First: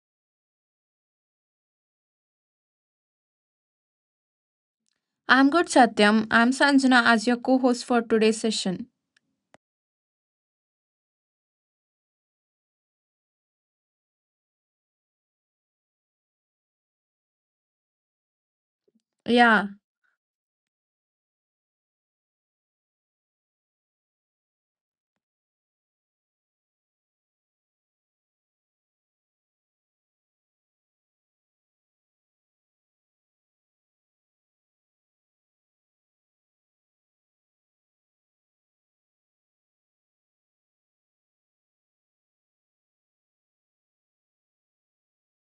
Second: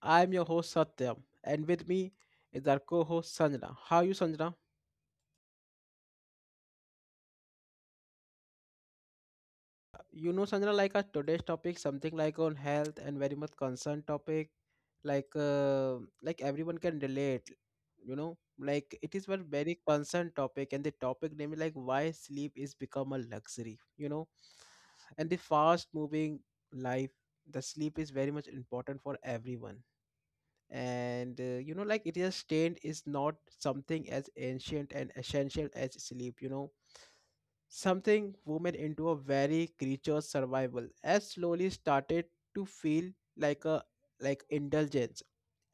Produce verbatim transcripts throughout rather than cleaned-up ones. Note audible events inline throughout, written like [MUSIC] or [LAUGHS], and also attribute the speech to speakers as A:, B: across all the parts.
A: I am your host Satyam and with me is our co-host Sanjana. How are you Sanjana?
B: I'm good, Satyam. I'm Sanjana as your co host for today's session.
A: You know Sanjana, like our today's topic something like on health and very much concerned topic, like uh, like everyone can relate, you know like it is one very
B: Yeah,
A: concerned topic and the topic name is like why sleep is become a luxury, you know and the fast moving life the sleep is very much important for everyone. And uh, you know like it is stained is not something as ancient and essential as sleep, you know something women into a very creature's survival as slowly started to feel like a like indulgence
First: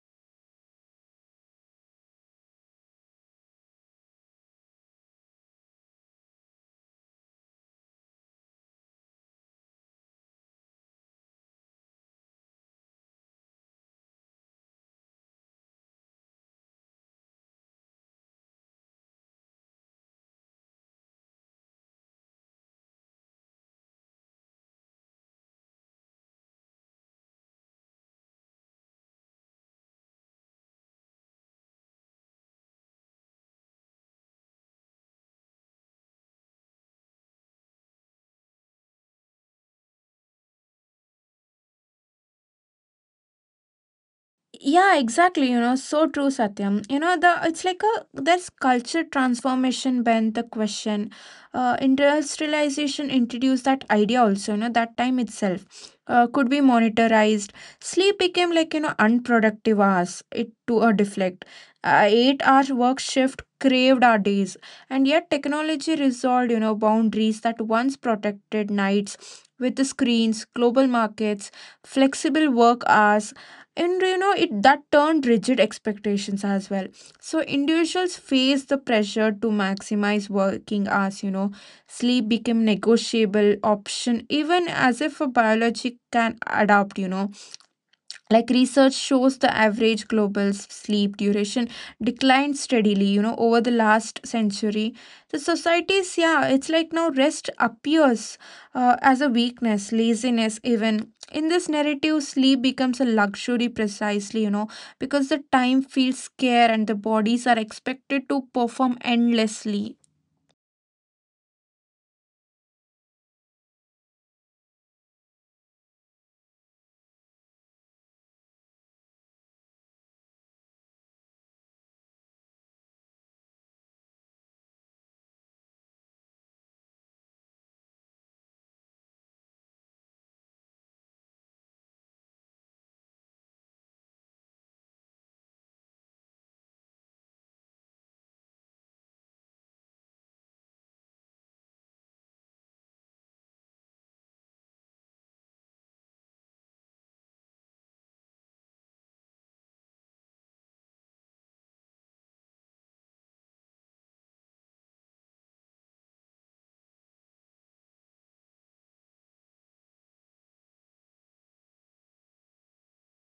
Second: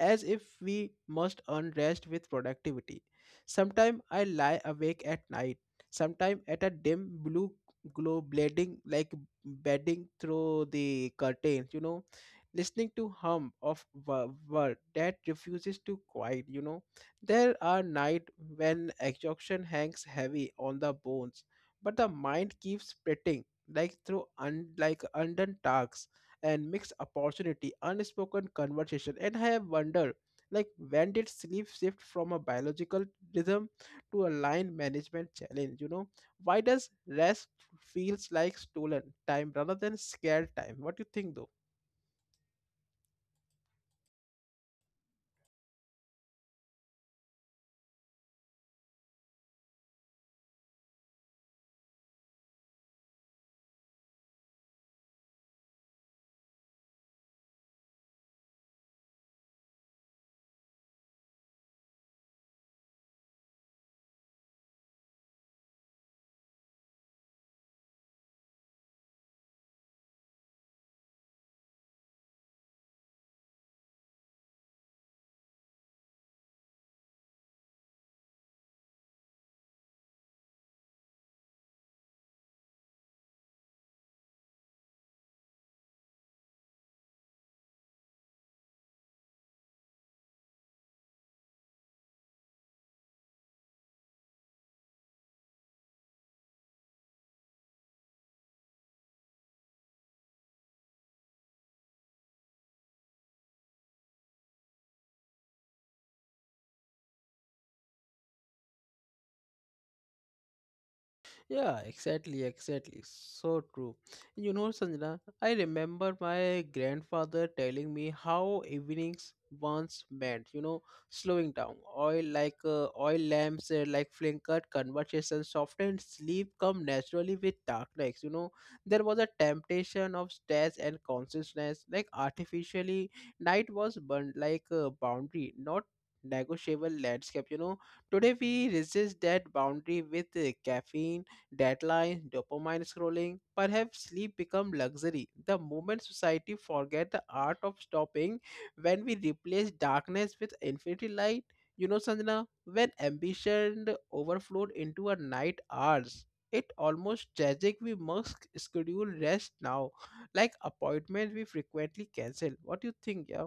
A: as if we must earn rest with productivity. Sometime I lie awake at night, sometime at a dim blue glow bleeding like bedding through the curtains, you know listening to hum of a bird that refuses to quiet, you know there are nights when exhaustion hangs heavy on the bones, but the mind keeps splitting like through un- like undone tasks and mixed opportunity unspoken conversation. And I have wondered, like, when did sleep shift from a biological rhythm to a line management challenge, you know why does rest feels like stolen time rather than scared time? What do you think though?
B: Yeah, exactly. You know, so true, Satyam. You know, the it's like a there's culture transformation been the question. Uh, industrialization introduced that idea also, you know, that time itself uh, could be monetarized. Sleep became like, you know, unproductive hours it to a deflect. Uh, eight hour work shift craved our days. And yet technology resolved, you know, boundaries that once protected nights with the screens, global markets, flexible work hours, and you know it that turned rigid expectations as well. So individuals face the pressure to maximize working hours you know Sleep became negotiable option even as if a biology can adapt you know Like research shows the average global s- sleep duration declined steadily, you know over the last century. The societies, yeah, it's like now rest appears, uh, as a weakness, laziness even. In this narrative sleep becomes a luxury precisely, you know because the time feels scarce and the bodies are expected to perform endlessly.
A: Yeah, exactly, exactly. So true. You know, Sanjana, I remember my grandfather telling me how evenings once meant, you know, slowing down. Oil like uh, oil lamps, uh, like flickered conversation softened, sleep come naturally with darkness. You know, there was a temptation of stress and consciousness, like artificially. Night was burned like a boundary, not negotiable landscape. You know, today we resist that boundary with uh, caffeine deadlines, dopamine scrolling. Perhaps sleep become luxury the moment society forget the art of stopping when we replace darkness with infinity light. You know, Sanjana, when ambition overflowed into a night hours, it almost tragic we must schedule rest now, like appointments we frequently cancel. What do you think, yeah?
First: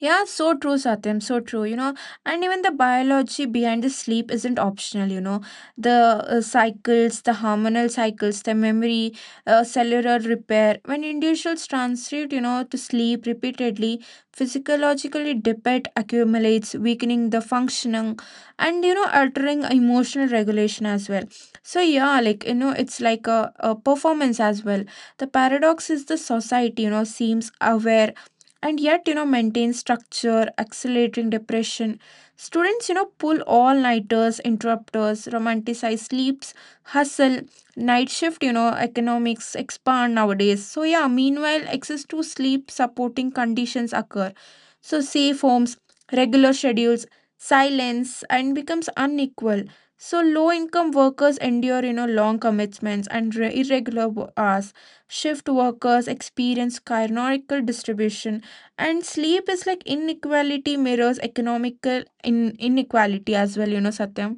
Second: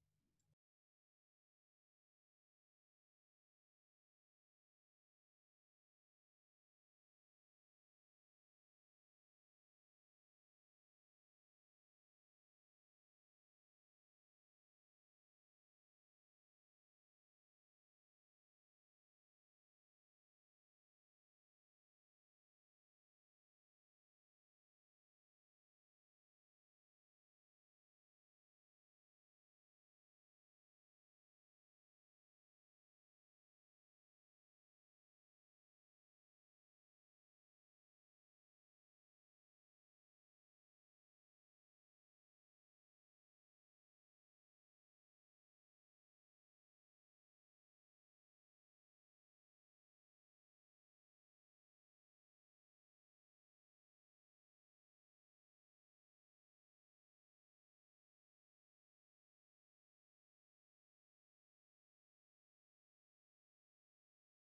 B: Yeah, so true, Satyam, so true, you know. And even the biology behind the sleep isn't optional, you know. The uh, cycles, the hormonal cycles, the memory, uh, cellular repair. When individuals transit, you know, to sleep repeatedly, physiologically depth accumulates, weakening the functioning and, you know, altering emotional regulation as well. So, yeah, like, you know, it's like a, a performance as well. The paradox is the society, you know, seems aware, and yet you know maintain structure accelerating depression. Students, you know pull all nighters, interrupters romanticize sleeps, hustle, night shift, you know economics expand nowadays. So yeah, meanwhile access to sleep supporting conditions occur, so safe homes, regular schedules, silence, and becomes unequal. So low income workers endure, you know long commitments and re- irregular wo- hours. Shift workers experience chironical distribution, and sleep is like inequality mirrors economical in inequality as well, you know Satyam.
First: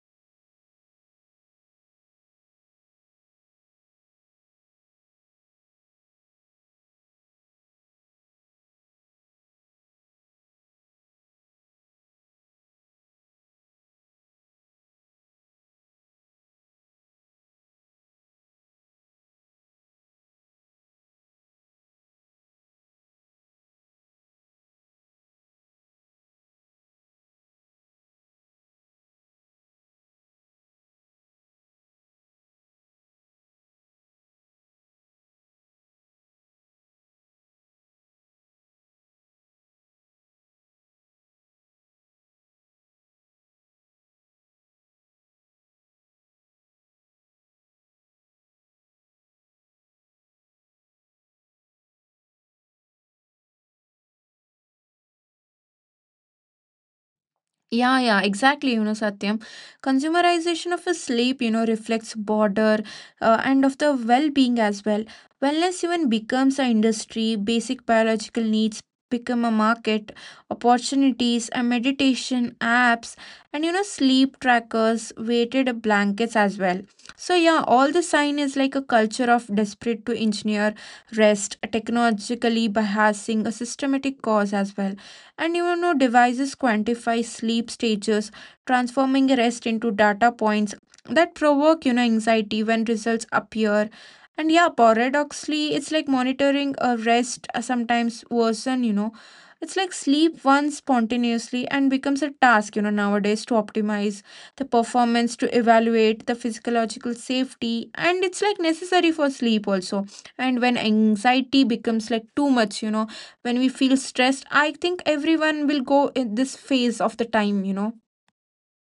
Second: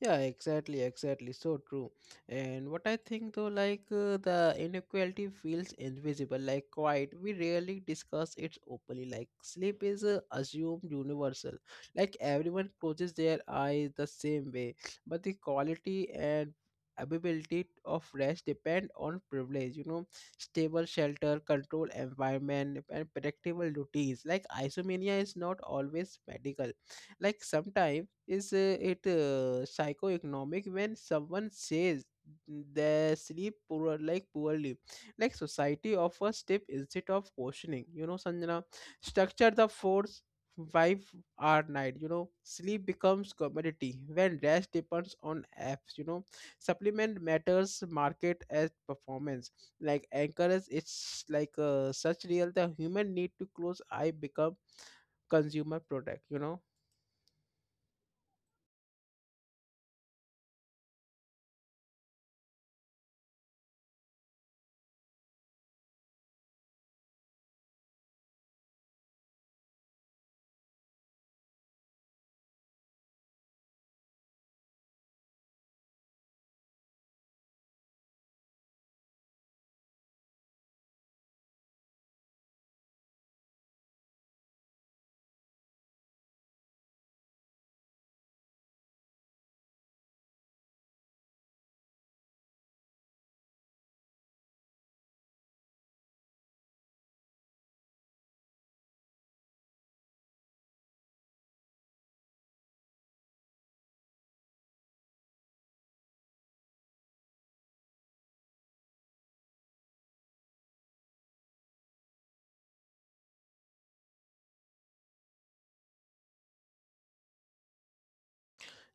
A: Yeah, exactly, exactly. So true. And what I think though, like uh, the inequality feels invisible, like quiet. We rarely discuss it openly. Like sleep is uh, assumed universal. Like everyone closes their eyes the same way, but the quality and ability of rest depend on privilege, you know, stable shelter controlled environment and predictable routines, like isomania is not always medical, like sometimes is uh, it uh, psychoeconomic. When someone says they sleep poor like poorly? Like society offers tip instead of questioning. You know, Sanjana, structure the force five hour night. You know, sleep becomes commodity when rest depends on apps. You know, supplement matters market as performance, like encourage, it's like uh, such real the human need to close eye become consumer product. you know
B: Yeah, yeah, exactly, you know, Satyam. Consumerization of a sleep, you know, reflects border, uh, and of the well-being as well. Wellness even becomes an industry, basic biological needs become a market, opportunities, and meditation apps, and you know, sleep trackers, weighted blankets as well. So yeah, all the sign is like a culture of desperate to engineer rest, technologically bypassing a systematic cause as well. And you know, devices quantify sleep stages, transforming rest into data points that provoke, you know, anxiety when results appear. And yeah, paradoxically, it's like monitoring a rest uh, sometimes worsen, you know. It's like sleep once spontaneously and becomes a task, you know, nowadays to optimize the performance, to evaluate the physiological safety, and it's like necessary for sleep also. And when anxiety becomes like too much, you know when we feel stressed, I think everyone will go in this phase of the time you know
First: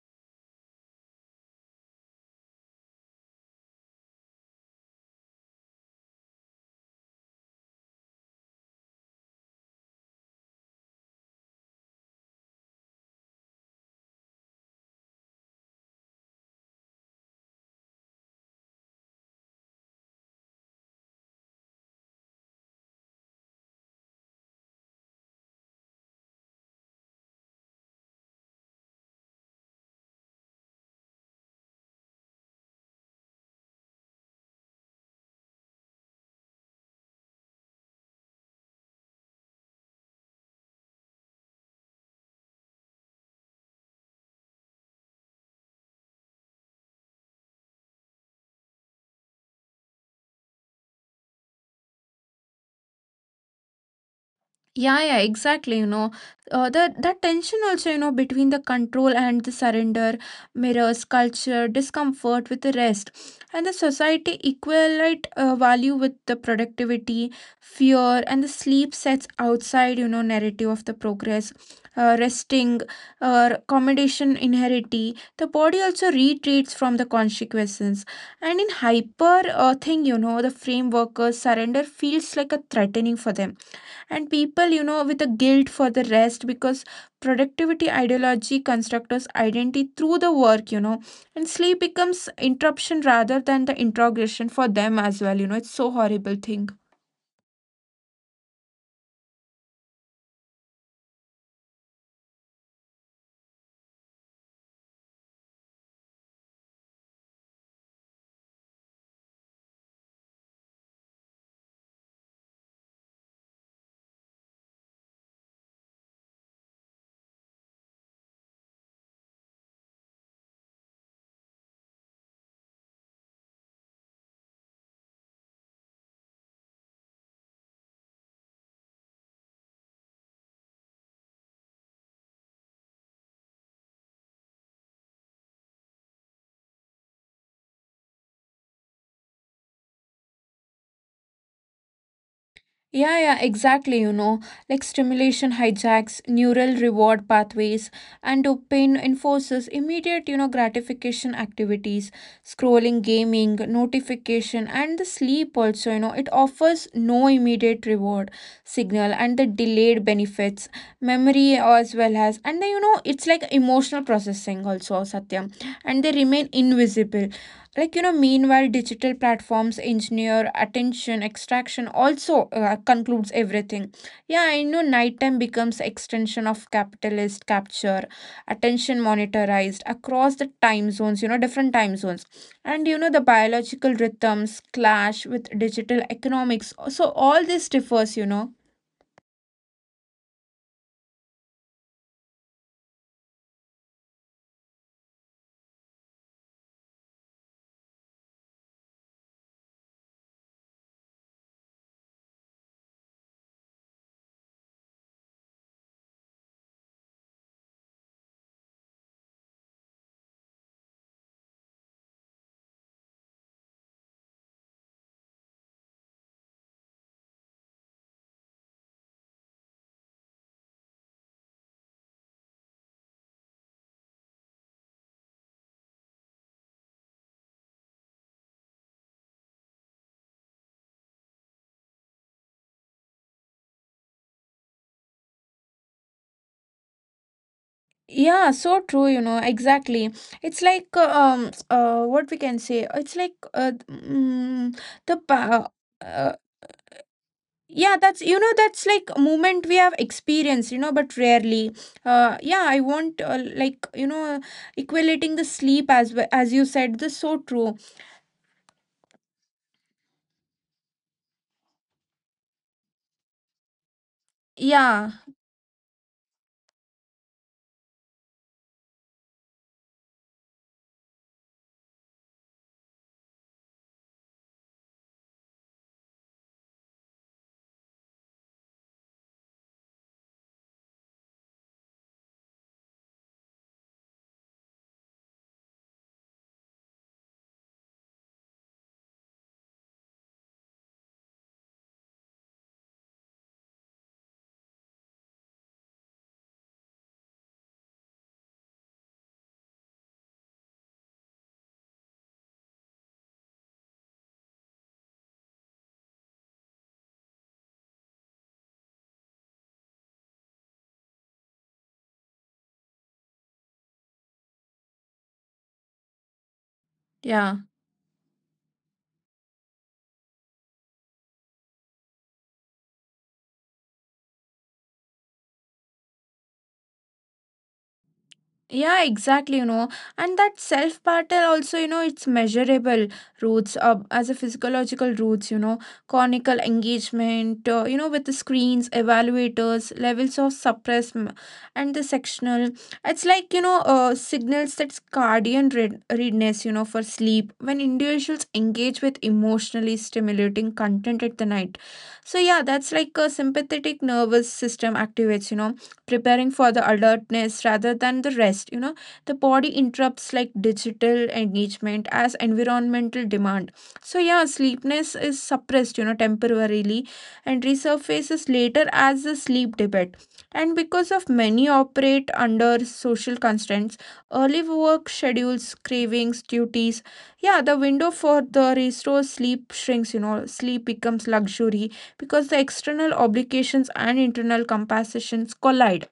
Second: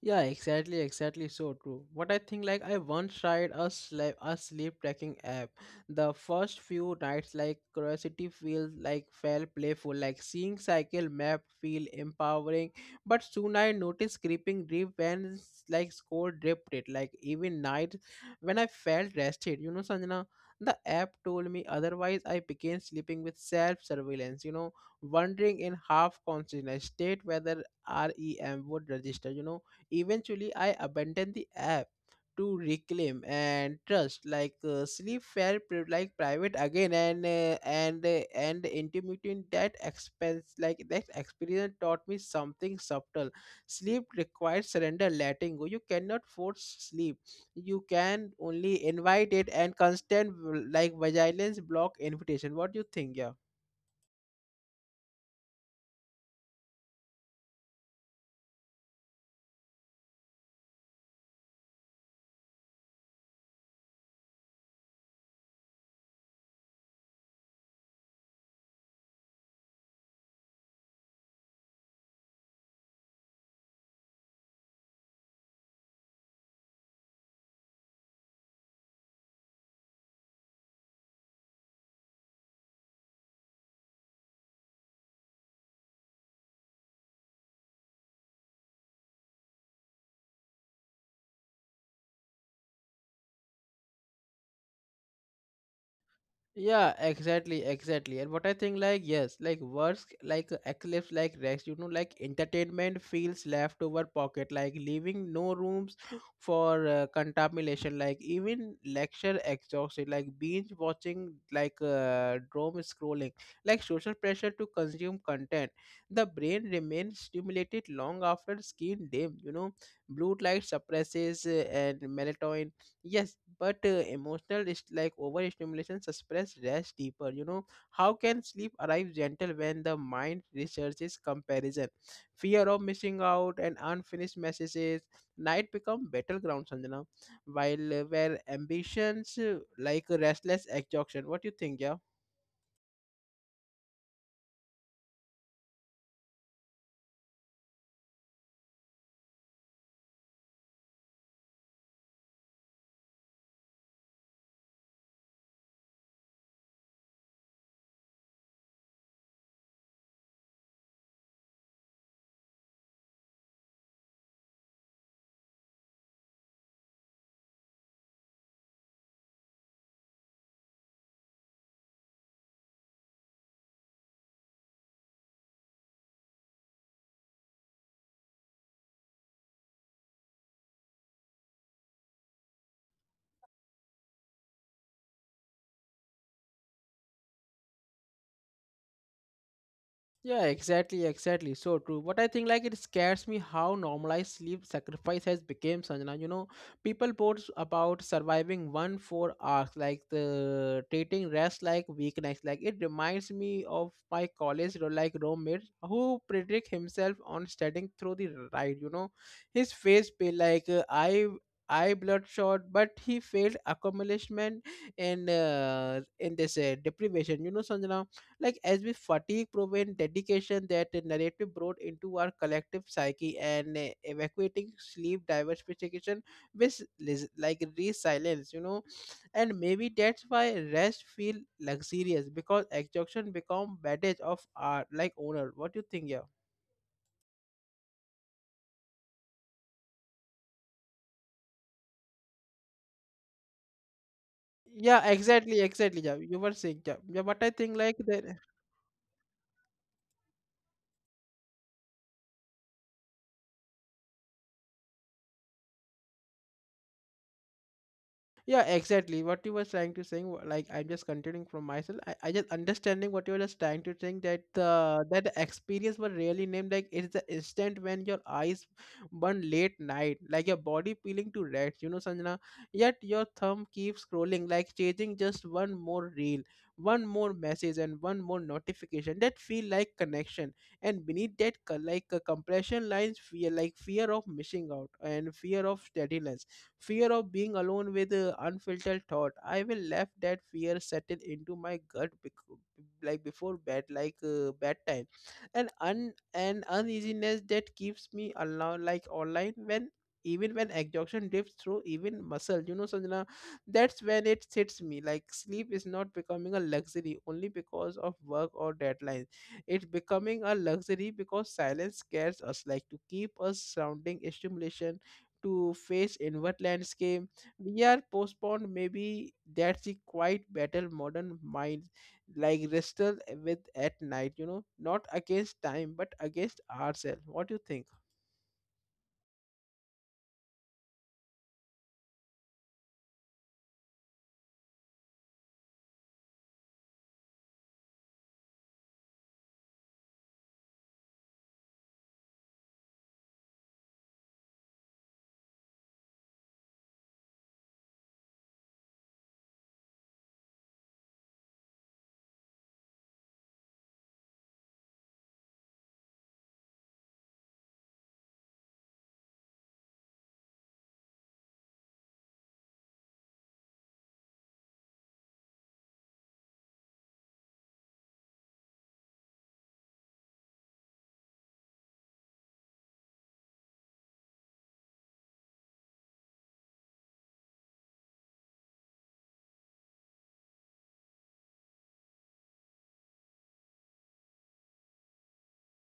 A: Yeah, exactly, exactly. So true. What I think, like, I once tried a sleep a sleep tracking app. The first few nights, like, curiosity feels like felt playful, like seeing cycle map feel empowering. But soon I noticed creeping drip when s- like score dripped it. Like even night when I felt rested, you know, Sanjana. The app told me otherwise. I began sleeping with self surveillance. You know, wondering in half consciousness state whether REM would register. You know, eventually, I abandoned the app to reclaim and trust, like uh, sleep fair, pri- like private again, and uh, and uh, and intimating in that expense, like that experience taught me something subtle. Sleep requires surrender, letting go. You cannot force sleep. You can only invite it, and constant like vigilance block invitation. What do you think? Yeah.
B: Yeah, yeah, exactly. You know, uh, that that tension also, you know, between the control and the surrender mirrors culture, discomfort with the rest, and the society equate uh, value with the productivity, fear, and the sleep sets outside, you know, narrative of the progress, uh, resting, uh, accommodation inherity. The body also retreats from the consequences, and in hyper uh, thing, you know, the framework, uh, surrender feels like a threatening for them, and people, you know with a guilt for the rest, because productivity ideology constructs us identity through the work, you know and sleep becomes interruption rather than the interrogation for them as well, you know it's so horrible thing.
A: Yeah, exactly, exactly. And what I think, like, yes, like words, like uh, eclipse, like Rex, you know, like entertainment feels leftover pocket, like leaving no rooms [GASPS] for uh, contamination, like even lecture exhausted, like binge watching, like uh, doom scrolling, like social pressure to consume content. The brain remains stimulated long after skin dim, you know, blue light suppresses uh, and melatonin. Yes, but uh, emotional is like overstimulation suppress rest deeper. You know, how can sleep arrive gentle when the mind researches comparison, fear of missing out, and unfinished messages? Night become battleground, Sanjana, while uh, where ambitions uh, like restless exhaustion. What do you think, yeah?
B: Yeah, yeah, exactly. You know, like stimulation hijacks neural reward pathways, and dopamine enforces immediate, you know, gratification activities, scrolling, gaming, notification, and the sleep also. You know, it offers no immediate reward signal and the delayed benefits, memory as well as, and then, you know, it's like emotional processing also, Satyam, and they remain invisible. Like you know meanwhile digital platforms engineer attention extraction also, uh, concludes everything. Yeah, I know nighttime becomes extension of capitalist capture, attention monitorized across the time zones, you know different time zones. And you know the biological rhythms clash with digital economics, so all this differs, you know
A: Yeah, exactly, exactly. So true. But I think, like, it scares me how normalized sleep sacrifice has become, Sanjana. You know, people post about surviving one four hours, like the treating rest like weakness. Like it reminds me of my college ro- like roommate who predict himself on studying through the ride. You know, his face pale, like uh, I eye bloodshot, but he failed accomplishment in uh, in this uh, deprivation. You know, Sanjana, like as we fatigue prevent dedication that the narrative brought into our collective psyche and uh, evacuating sleep diversification with lis- like resilience, you know, and maybe that's why rest feel luxurious because exhaustion become baggage of our like owner. What do you think, yeah?
B: yeah, so true, you know exactly. It's like uh, um uh what we can say. It's like uh, mm, the
A: Yeah,
B: pa-
A: exactly, exactly.
B: uh.
A: Yeah, you were saying. Yeah, yeah, but I think,
B: Yeah,
A: like,
B: that's, you
A: that.
B: know that's like a moment we have experienced, you know but rarely. Uh yeah, I want, uh, like, you know equating the sleep as well, as you said, this is so true.
A: Yeah, exactly. What you were trying to saying, wa- like I'm just continuing from myself. I, I just understanding what you were just trying to saying that the
B: yeah
A: that the experience was really named, like it's the instant when your eyes burn late night, like your body peeling to red, you know, Sanjana. Yet your thumb keeps scrolling, like chasing just one more reel, one more message, and one more notification. That feel like connection, and beneath that, co- like a compression lines, fear like fear of missing out and fear of steadiness, fear of being alone with uh, unfiltered thought. I will let that fear settle into my gut bec- like before bed, like uh, bedtime, and un an uneasiness that keeps me alone, like online, when even when exhaustion drifts through even muscle, you know, Sanjana, that's when it hits me. Like sleep is not becoming a luxury only because of work or deadlines. It's becoming a luxury because silence scares us, like to keep us surrounding stimulation to face inward landscape.
B: yeah
A: We are postponed. Maybe that's the quiet battle modern minds like wrestle with at night, you know, not against time but against ourselves. What do you think?
B: Yeah, exactly, you know. And that self battle also, you know, it's measurable roots, uh, as a physiological roots, you know, conical engagement, uh, you know, with the screens, evaluators, levels of suppress m- and the sectional. It's like, you know, uh, signals that's guardian read- readiness, you know, for sleep when individuals engage with emotionally stimulating content at the night. So, yeah, that's like a sympathetic nervous system activates, you know preparing for the alertness rather than the rest, you know the body interrupts like digital engagement as environmental demand. So yeah, sleepness is suppressed, you know temporarily, and resurfaces later as a sleep debate. And because of many operate under social constraints, early work schedules, cravings, duties, yeah, the window for the restore sleep shrinks, you know sleep becomes luxury because the external obligations and internal compensations collide.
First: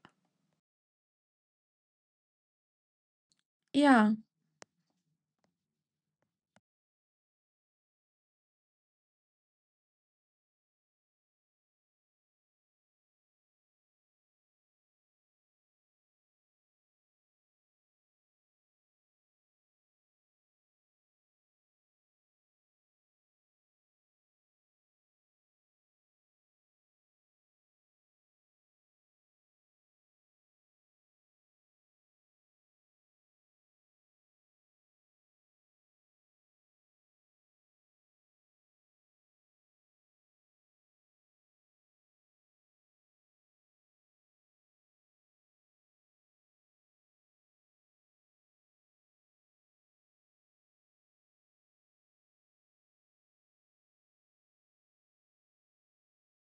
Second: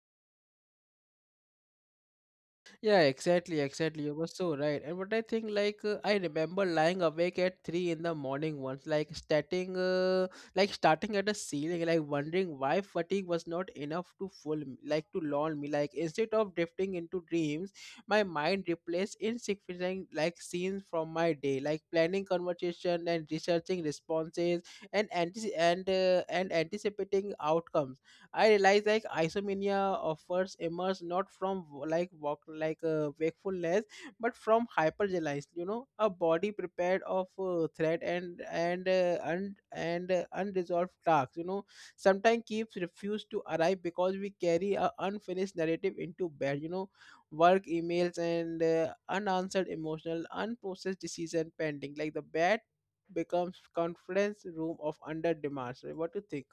A: Yeah, exactly, exactly. You
B: Yeah,
A: were so right. And what I think, like, uh, I remember lying awake at three in the morning once, like, starting, uh, like, starting at a ceiling, like, wondering why fatigue was not enough to fool me, like, to lull me. Like, instead of drifting into dreams, my mind replaced insignificant, like, scenes from my day, like planning conversation and researching responses and anti- and uh, and anticipating outcomes. I realized, like, isomania offers emerge not from w- like walk like uh, wakefulness, but from hypergelize. You know, a body prepared of uh, threat and and uh, un- and uh, unresolved tasks. You know, sometimes keeps refuse to arrive because we carry a unfinished narrative into bed. You know, work emails and uh, unanswered emotional, unprocessed decision pending. Like the bed becomes conference room of under demands. What do you think?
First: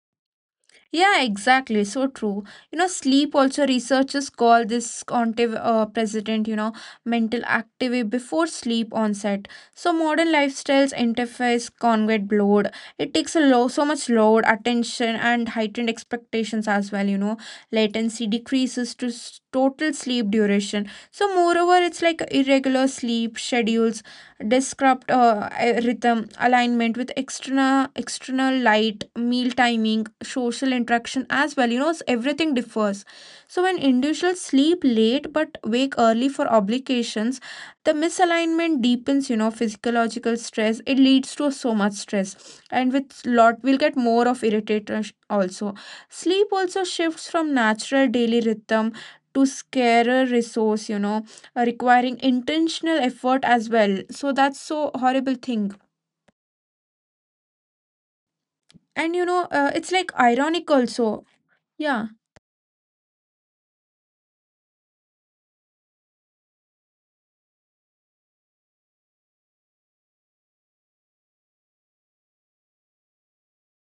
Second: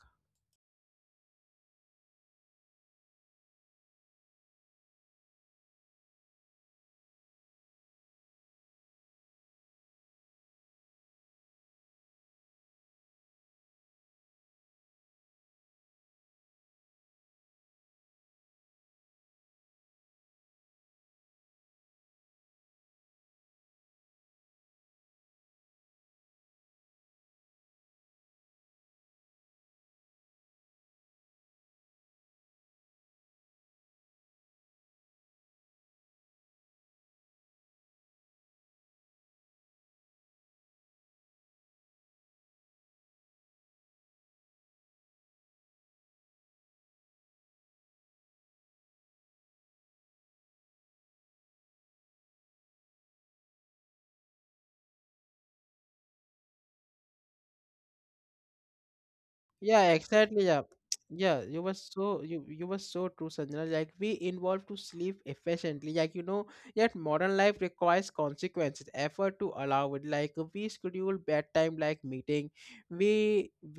B: yeah, exactly. So true. You know, sleep also researchers call this contiv- uh, president, you know, mental activity before sleep onset. So modern lifestyles interface congruent load. It takes a low, so much load, attention, and heightened expectations as well. You know, latency decreases to s- total sleep duration. So moreover, it's like irregular sleep schedules disrupt, uh, rhythm alignment with external external light, meal timing, social interaction as well, you know s- everything differs. So when individuals sleep late but wake early for obligations, the misalignment deepens, you know physiological stress, it leads to so much stress, and with lot we'll get more of irritation also. Sleep also shifts from natural daily rhythm to scarer resource, you know uh, requiring intentional effort as well, so that's so horrible thing. And you know uh, it's
A: Yeah,
B: like
A: exactly.
B: ironic
A: Yeah, [TSK]
B: also.
A: yeah. You were
B: Yeah,
A: so, you you were so true, Sanjana. Like we involve to sleep efficiently. Like, you know, yet modern life requires consequences, effort to allow it. Like we schedule bedtime like meeting. We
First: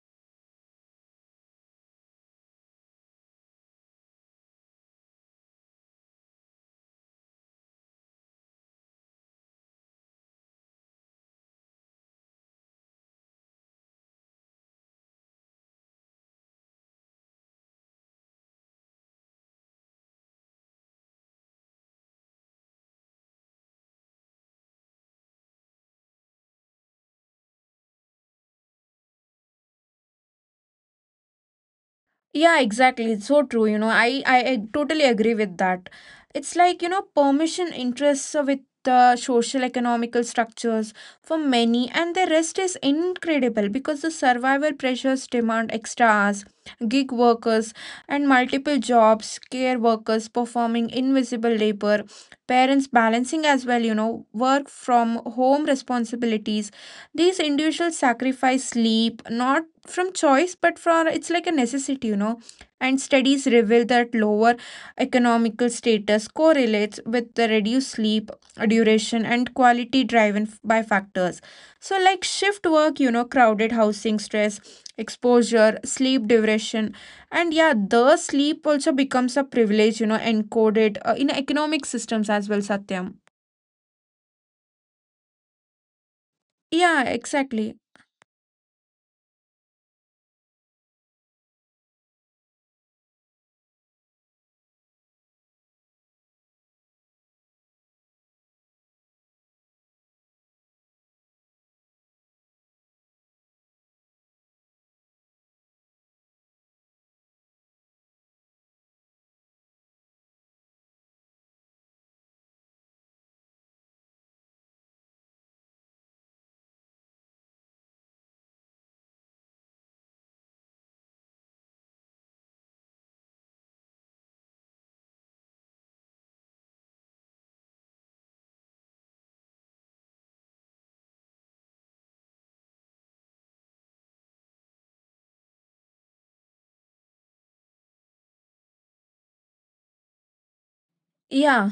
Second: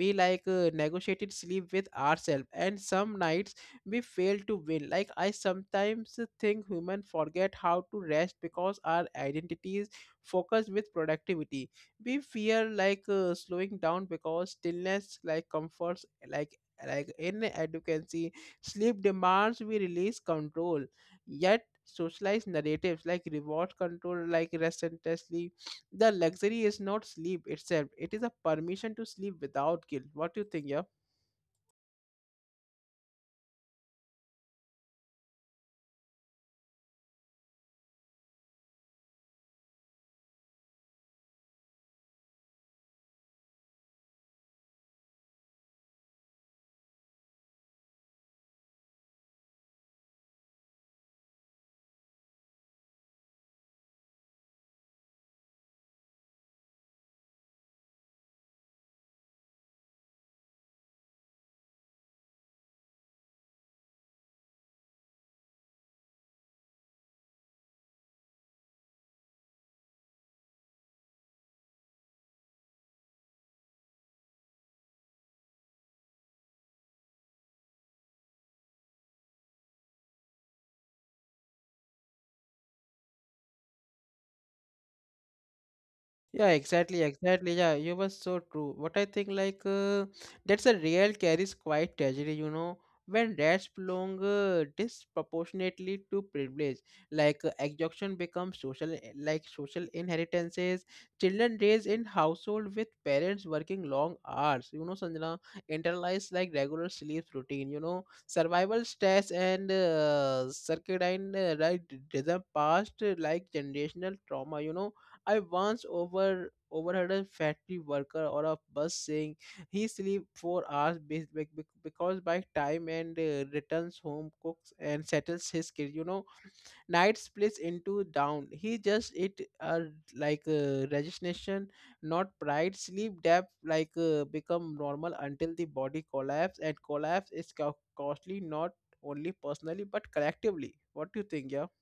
A: we like uh, negotiated sleep with ourselves, and some nights we fail to win. Like I sometimes think human forget how to rest because our identities focus with productivity. We fear, like, uh, slowing down because stillness like comforts, like like in advocacy. Sleep demands we release control, yet socialized narratives like reward control, like relentlessly. The luxury is not sleep itself. It is a permission to sleep without guilt. What do you think, yeah?
B: yeah, exactly. It's so true. You know, I, I I totally agree with that. It's like, you know, permission interests with the social economical structures for many, and the rest is incredible because the survival pressures demand extra hours, gig workers, and multiple jobs, care workers performing invisible labor, parents balancing as well, you know, work from home responsibilities. These individuals sacrifice sleep, not from choice but from it's like a necessity, you know and studies reveal that lower economical status correlates with the reduced sleep duration and quality driven f- by factors, so like shift work, you know crowded housing stress exposure sleep duration. And yeah, the sleep also becomes a privilege, you know encoded, uh, in economic systems as well, Satyam.
A: Yeah, exactly,
B: yeah
A: exactly. Yeah,
B: exactly
A: you were so true. What I think, like, uh, that's a real carries quite tragedy, you know, when rats belong uh, disproportionately to privilege, like uh, exhaustion becomes social, eh, like social inheritances. Children raised in household with parents working long hours, you know, Sanjana, internalize like regular sleep routine, you know, survival stress and uh, circadian uh, right rhythm past uh, like generational trauma, you know, I once over overheard a factory worker or a bus saying he sleep four hours be- be- be- because by time and uh, returns home cooks and settles his kid. You know, night splits into down. He just it uh, like uh, resignation, not pride. Sleep depth like uh, become normal until the body collapse and collapse is co- costly, not only personally but collectively. What do you think? Yeah.
B: yeah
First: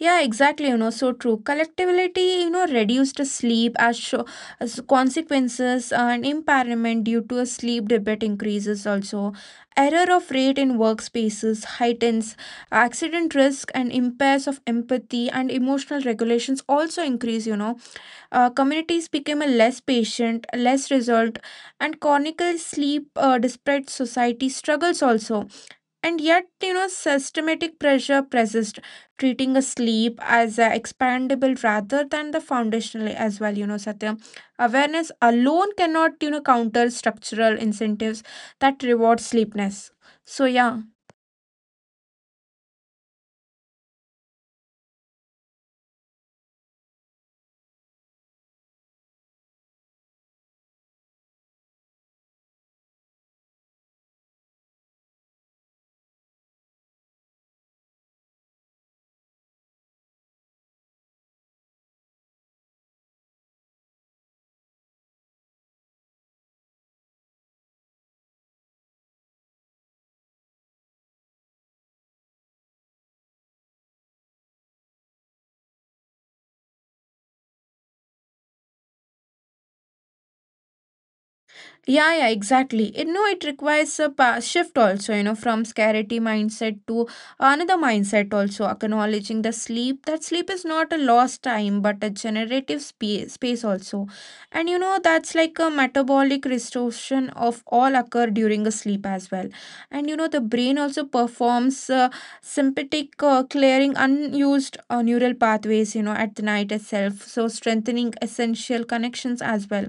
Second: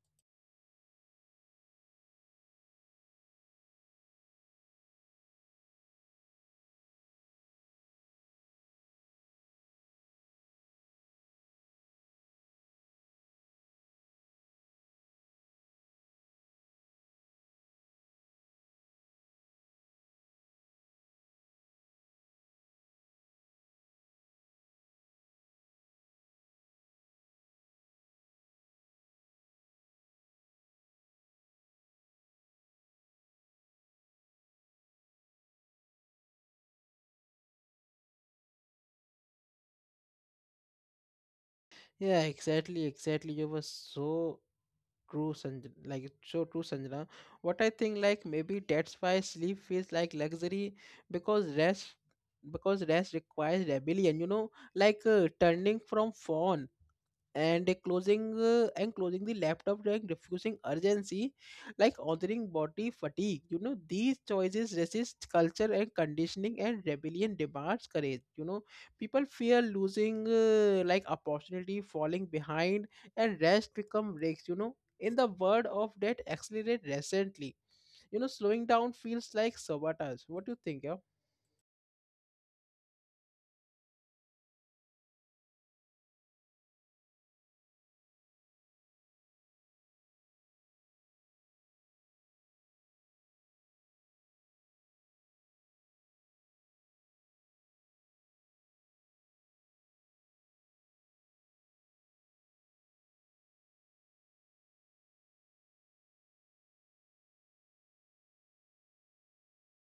B: Yeah, exactly. You know, so true. Collectability, you know, reduced sleep as, show, as consequences, and impairment due to a sleep debt increases also. Error of rate in workspaces heightens accident risk and impairs of empathy and emotional regulations also increase, you know. Uh, communities became a less patient, less resolved, and chronic sleep, uh, despite society struggles also. And yet, you know systematic pressure persists, treating a sleep as a expandable rather than the foundational as well, you know satya. Awareness alone cannot, you know counter structural incentives that reward sleepness. So yeah.
A: Yeah, exactly, exactly. You were so true, Sanjana. Like it's so true, Sanjana. What I think, like maybe that's why sleep feels like luxury because rest, because rest requires rebellion. You know, like uh, turning from phone and closing uh, and closing the laptop during refusing urgency like ordering body fatigue, you know, these choices resist culture and conditioning, and rebellion demands courage, you know. People fear losing uh, like opportunity, falling behind, and rest become breaks, you know, in the word of that accelerate recently. You know, slowing down feels like sabotage. What do you think? Yeah.
B: Yeah, yeah, exactly. It, no, it requires a pa- shift also, you know, from scarcity mindset to another mindset also, acknowledging the sleep. That sleep is not a lost time, but a generative space, space also. And, you know, that's like a metabolic restoration of all occur during a sleep as well. And, you know, the brain also performs, uh, sympathetic, uh, clearing unused, uh, neural pathways, you know, at the night itself. So strengthening essential connections as well,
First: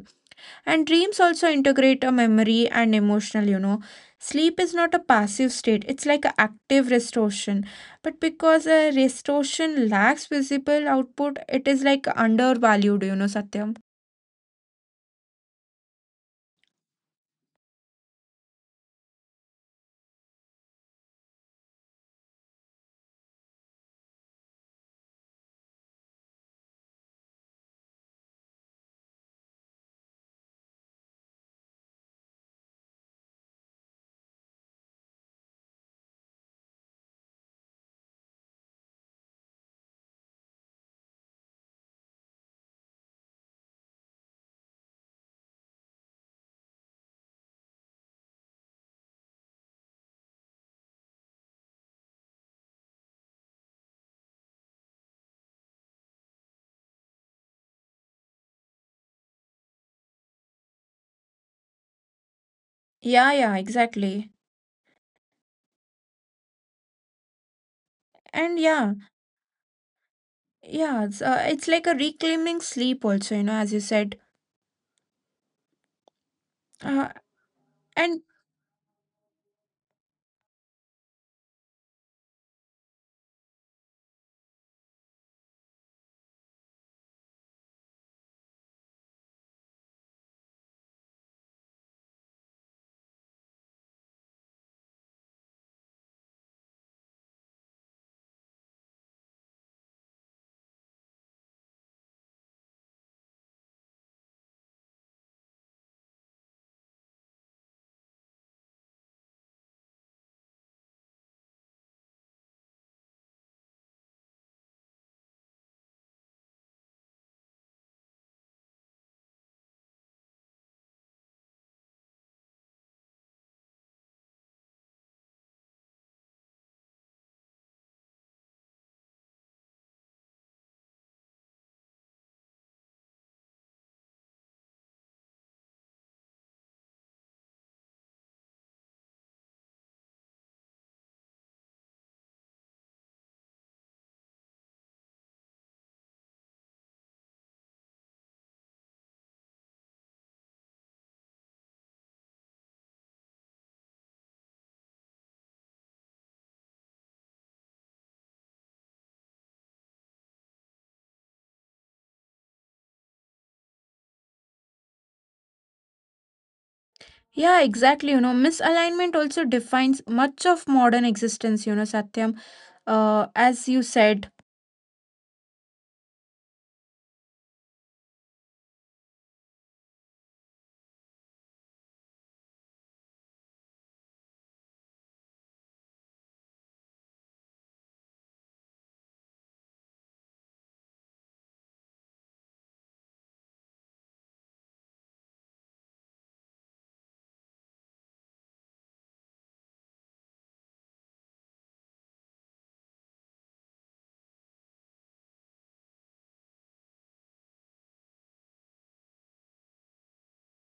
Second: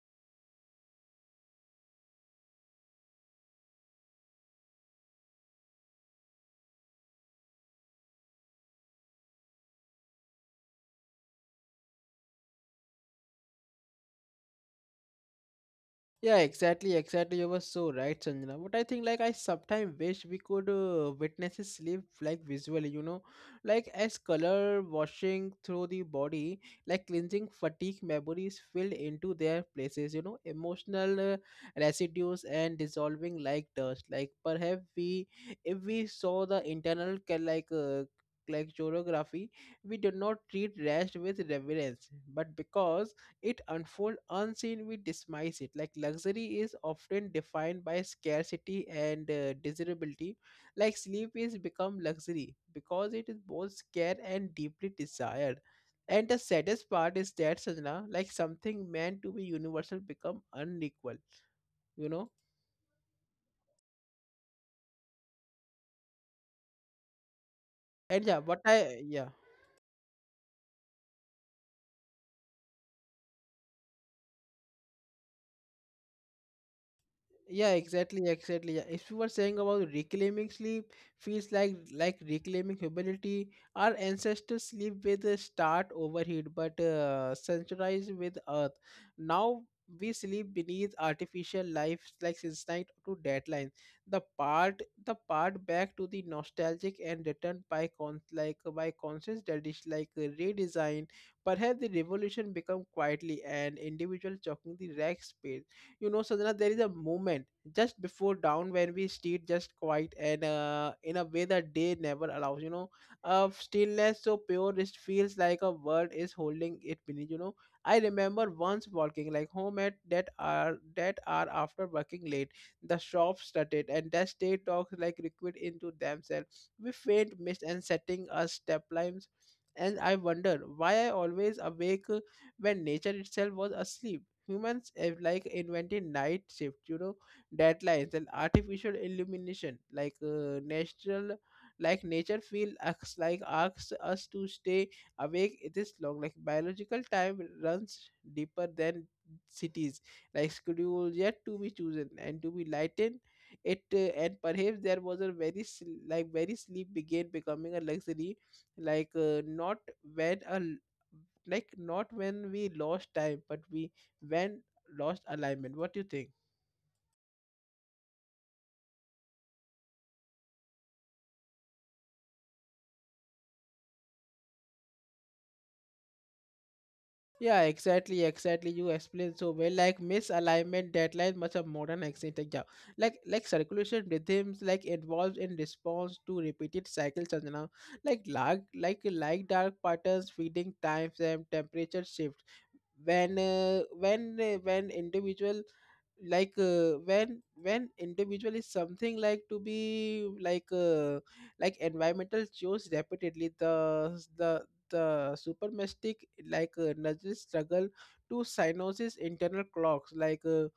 B: and dreams also integrate a memory and emotional, you know. Sleep is not a passive state, it's like an active restoration. But because a restoration lacks visible output, it is like undervalued, you know, Satyam.
A: Yeah, exactly, exactly. You were so right, Sanjana. But I think, like, I sometimes wish we could uh, witness his sleep, like, visually, you know, like, as color washing through the body, like, cleansing fatigue memories filled into their places, you know, emotional uh, residues and dissolving like dust. Like, perhaps we, if we saw the internal, ca- like, uh, like choreography, we do not treat rest with reverence, but because it unfolds unseen we dismiss it like luxury is often defined by scarcity and uh, desirability. Like sleep is become luxury because it is both scarce and deeply desired, and the saddest part is that sajna, like something meant to be universal become unequal, you know.
B: Yeah, yeah, exactly.
A: And yeah,
B: And
A: what
B: yeah,
A: I, yeah.
B: yeah, it's, uh, it's like a reclaiming sleep also, you know, as you said. Uh,
A: Yeah,
B: and
A: exactly, exactly. Yeah, if you were saying about reclaiming sleep feels like like reclaiming humility. Our ancestors sleep with a start overheat but uh, centralized with earth. Now we sleep beneath artificial life, like since night to deadline. The part the part back to the nostalgic and returned by con, like by conscious dedish, like uh, redesign. Perhaps the revolution become quietly an individual choking the rack space, you know, sadhana. There is a moment just before dawn when we stayed just quiet and uh, in a way that day never allows, you know, of stillness so pure it feels like a world is holding it beneath, you know. I remember once walking like home at that hour, that hour after working late. The shops started and the state talks like liquid into themselves, we faint mist and setting us step lines, and I wonder why I always awake when nature itself was asleep. Humans have like invented night shift, you know, deadlines and artificial illumination like uh, natural. Like nature feel asks, like asks us to stay awake this long, like biological time runs deeper than cities, like schedule yet to be chosen and to be lightened. It uh, And perhaps there was a very sl- like very sleep began becoming a luxury, like uh, not when a l- like not when we lost time, but we when lost alignment. What do you think?
B: yeah, exactly, you know, misalignment also defines much of modern existence, you know, Satyam, uh, as you said.
A: Yeah, exactly, exactly. You explained so well. Like misalignment, deadlines, much of modern accident. Like, yeah. like like circulation rhythms like involves in response to repeated cycles. Sanjana. Like lag, like like dark patterns, feeding time frame, temperature shift. when uh, when uh, when individual, like uh, when when individual is something like to be like uh, like environmental change repeatedly, the the the supermastic, like uh, nudges struggle to cyanosis internal clocks, like uh,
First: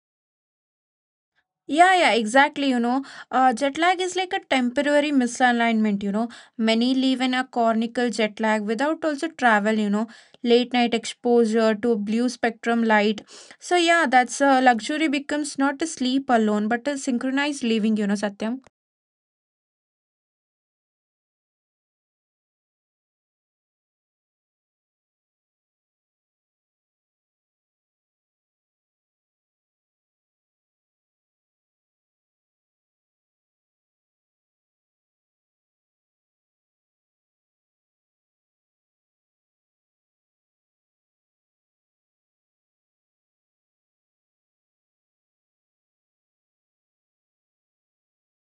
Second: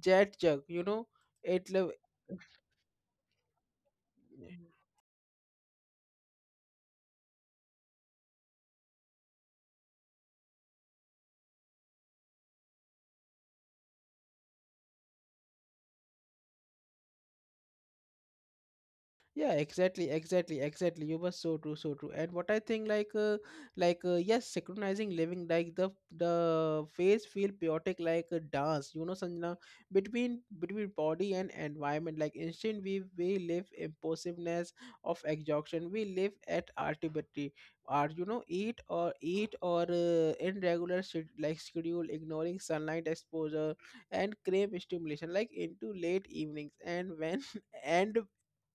A: jet jug, you know. it lo-
B: Yeah, yeah, exactly. You know, uh, jet lag is like a temporary misalignment. You know, many live in a cornical jet lag without also travel, you know, late night exposure to blue spectrum light. So, yeah, that's, uh, luxury becomes not a sleep alone, but a synchronized living, you know, Satyam.
A: yeah, exactly, exactly, exactly. You were so true, so true. And what I think, like uh, like uh, yes, synchronizing living like the the face feel chaotic like a dance, you know, Sanjana, between between body and environment, like instant we we live impulsiveness of exhaustion, we live at arbitrary, or you know, eat or eat or uh, irregular shed- like schedule ignoring sunlight exposure and crave stimulation like into late evenings, and when [LAUGHS] and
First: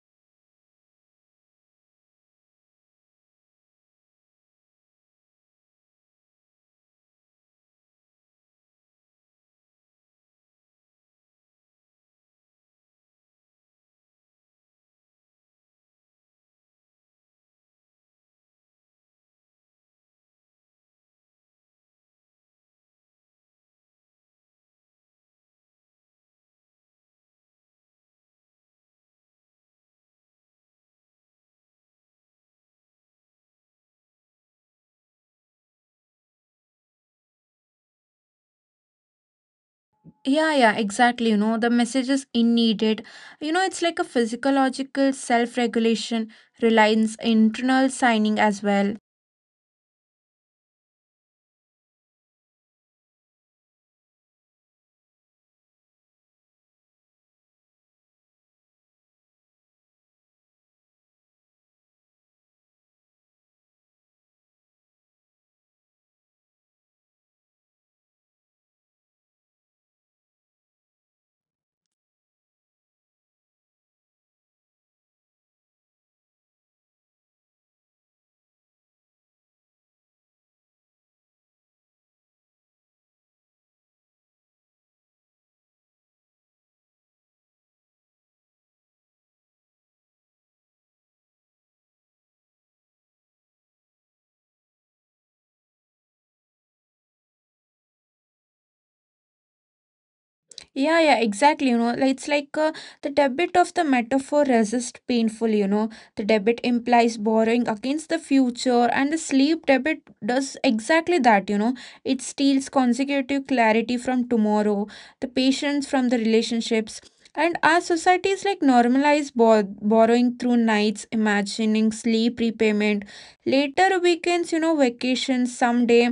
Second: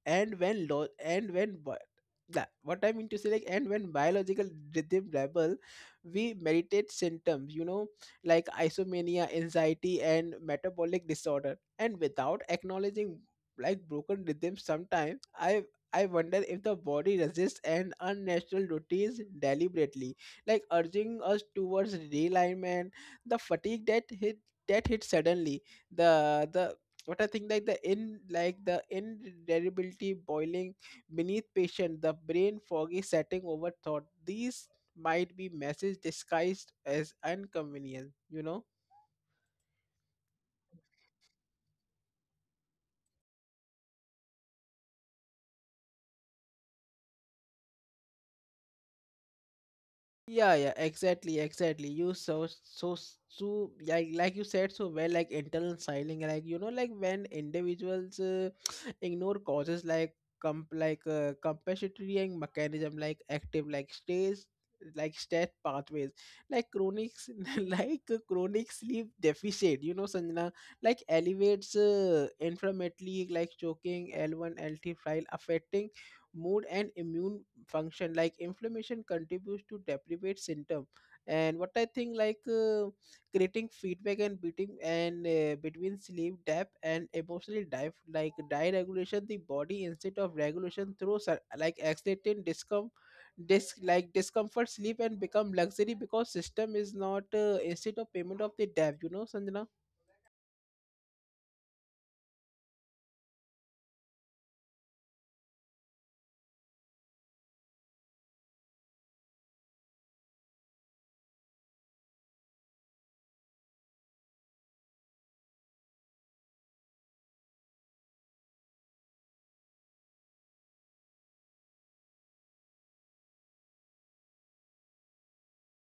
A: and when lo- and when, but that what I mean to say, like and when biological rhythm rebel, we meditate symptoms, you know, like isomania, anxiety, and metabolic disorder, and without acknowledging like broken rhythms. Sometimes i i wonder if the body resists an unnatural routines deliberately, like urging us towards realignment. The fatigue that hit, that hit suddenly, the the but I think like the in like the indelibility boiling beneath patient, the brain foggy setting over thought. These might be message disguised as inconvenience, you know?
B: Yeah, yeah, exactly. You know, the message is in needed. You know, it's like a physiological self regulation, reliance, internal signing as well.
A: Yeah, yeah, exactly, exactly. You so so s- so like like you said so well, like internal styling, like you know, like when individuals uh, [SNIFFS] [TSK] ignore causes like comp like uh, compensatory and mechanism, like active, like stage, like stat pathways, like chronic s- [LAUGHS] like uh, chronic sleep deficit. You know, Sanjana, like elevates uh, inflammatory, like choking, L one, L T file affecting mood and immune function. Like inflammation contributes to deprivate symptom, and what I think, like uh, creating feedback and beating and uh, between sleep debt and emotional dive, like diet regulation, the body instead of regulation through sur- like accelerating discom, dis- like discomfort sleep and become luxury because system is not uh, instead of payment of the debt, you know, sanjana.
B: Yeah, yeah, exactly. You know, like, it's like uh, the debit of the metaphor resist painful, you know. The debit implies borrowing against the future, and the sleep debit does exactly that, you know. It steals consecutive clarity from tomorrow, the patience from the relationships. And our societies like normalize bor- borrowing through nights, imagining sleep repayment, later weekends, you know, vacations someday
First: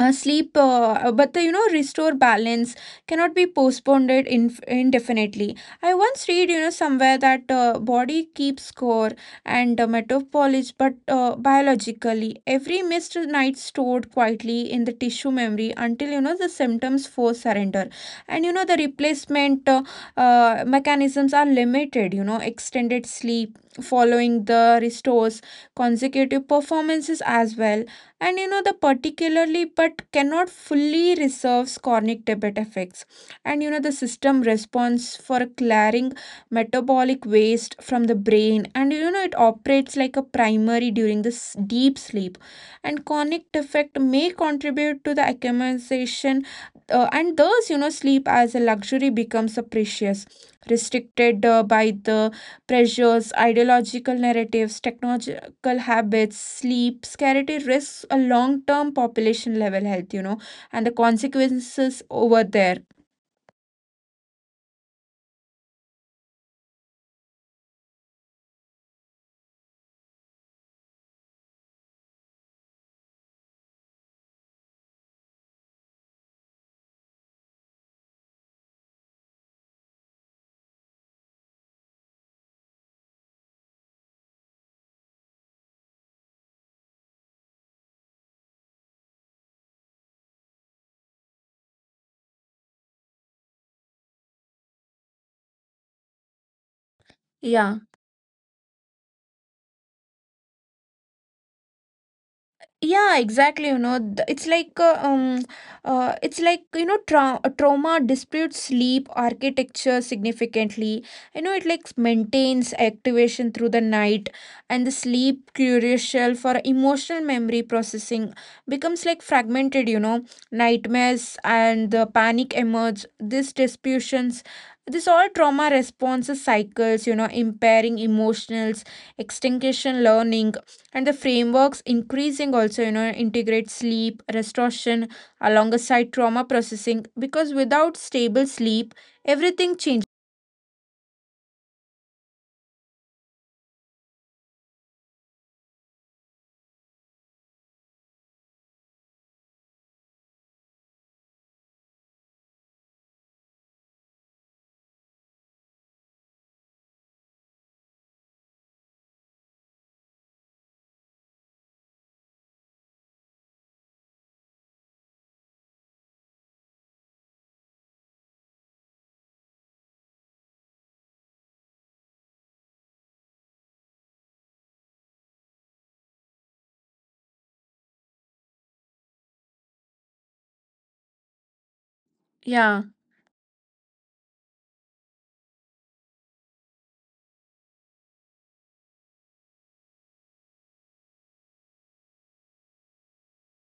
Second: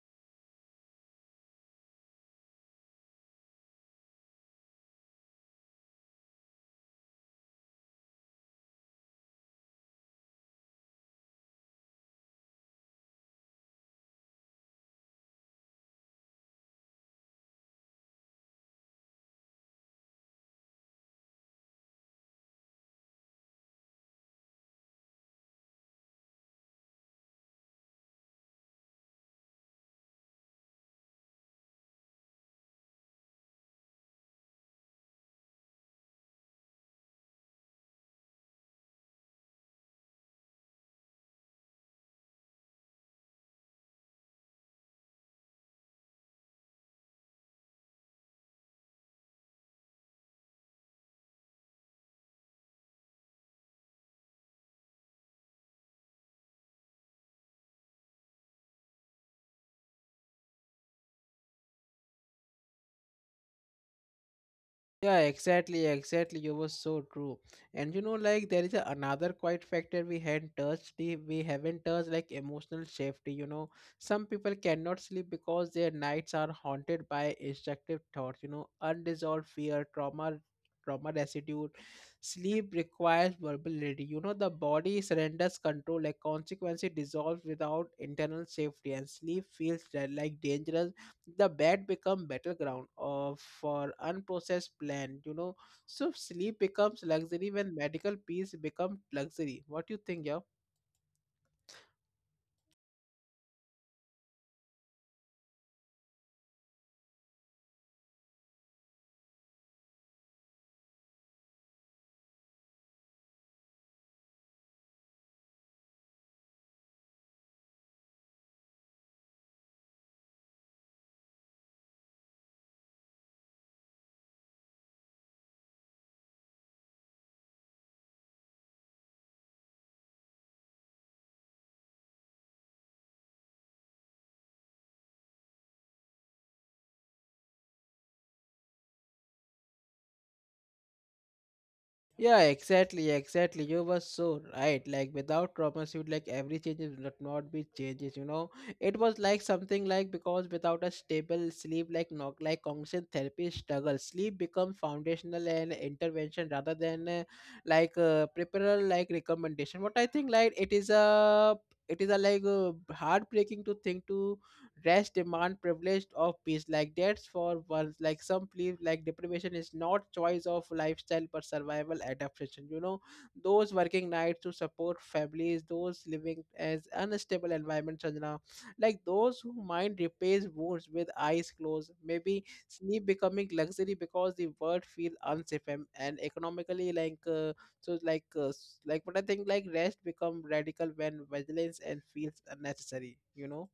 B: uh, sleep uh, but the you know restore balance cannot be postponed it in, indefinitely. I once read, you know, somewhere that uh, body keeps score and uh, metabolic but uh, biologically every missed night stored quietly in the tissue memory until, you know, the symptoms force surrender. And you know the replacement uh, uh, mechanisms are limited, you know, extended sleep following the restores consecutive performances as well. And you know the particularly but cannot fully resolve chronic debit effects. And you know the system responds for clearing metabolic waste from the brain, and you know it operates like a primary during this deep sleep. And chronic defect may contribute to the accumulation, uh, and thus you know sleep as a luxury becomes a precious restricted uh, by the pressures, ideological narratives, technology habits, sleep, scarcity risks a long term population level health, you know, and the consequences over there.
A: Yeah, exactly, exactly. You were so true. And you know, like there is a another quite factor we hadn't touched. the- We haven't touched like emotional safety. You know, some people cannot sleep because their nights are haunted by instructive thoughts. You know, unresolved fear, trauma, trauma residue. Sleep requires vulnerability. You know, the body surrenders control. Like consequence, it dissolves without internal safety, and sleep feels da- like dangerous. The bed become battleground of for unprocessed plan, you know. So sleep becomes luxury
B: Yeah.
A: when medical peace become luxury. What you think? Yeah.
B: Yeah, exactly. You know, th- it's like uh, um, uh, it's like, you know, tra- uh, trauma disputes sleep architecture significantly. You know, it like maintains activation through the night, and the sleep crucial for emotional memory processing becomes like fragmented. You know, nightmares and the panic emerge. These disputions, this all trauma responses cycles. You know, impairing emotionals, extinction learning and the frameworks increasing also, you know, integrate sleep restoration alongside trauma processing because without stable sleep everything changes.
A: Yeah, exactly, exactly. You were so right. Like without traumas, you like every changes would not be changes. You know, it was like something like because without a stable sleep, like not like constant therapy struggle, sleep become foundational and intervention rather than uh, like uh, preparer like recommendation. What I think, like it is a it is a like uh, heartbreaking to think to rest demand privileged of peace, like that's for once, like some believe like deprivation is not choice of lifestyle but survival adaptation, you know. Those working nights to support families, those living as unstable environment, Sanjana, like those who mind repairs wounds with eyes closed, maybe
B: Yeah.
A: sleep becoming luxury because the world feel unsafe, and, and economically like uh, so like uh, s- like but I think like rest become radical when vigilance and feels unnecessary, you know.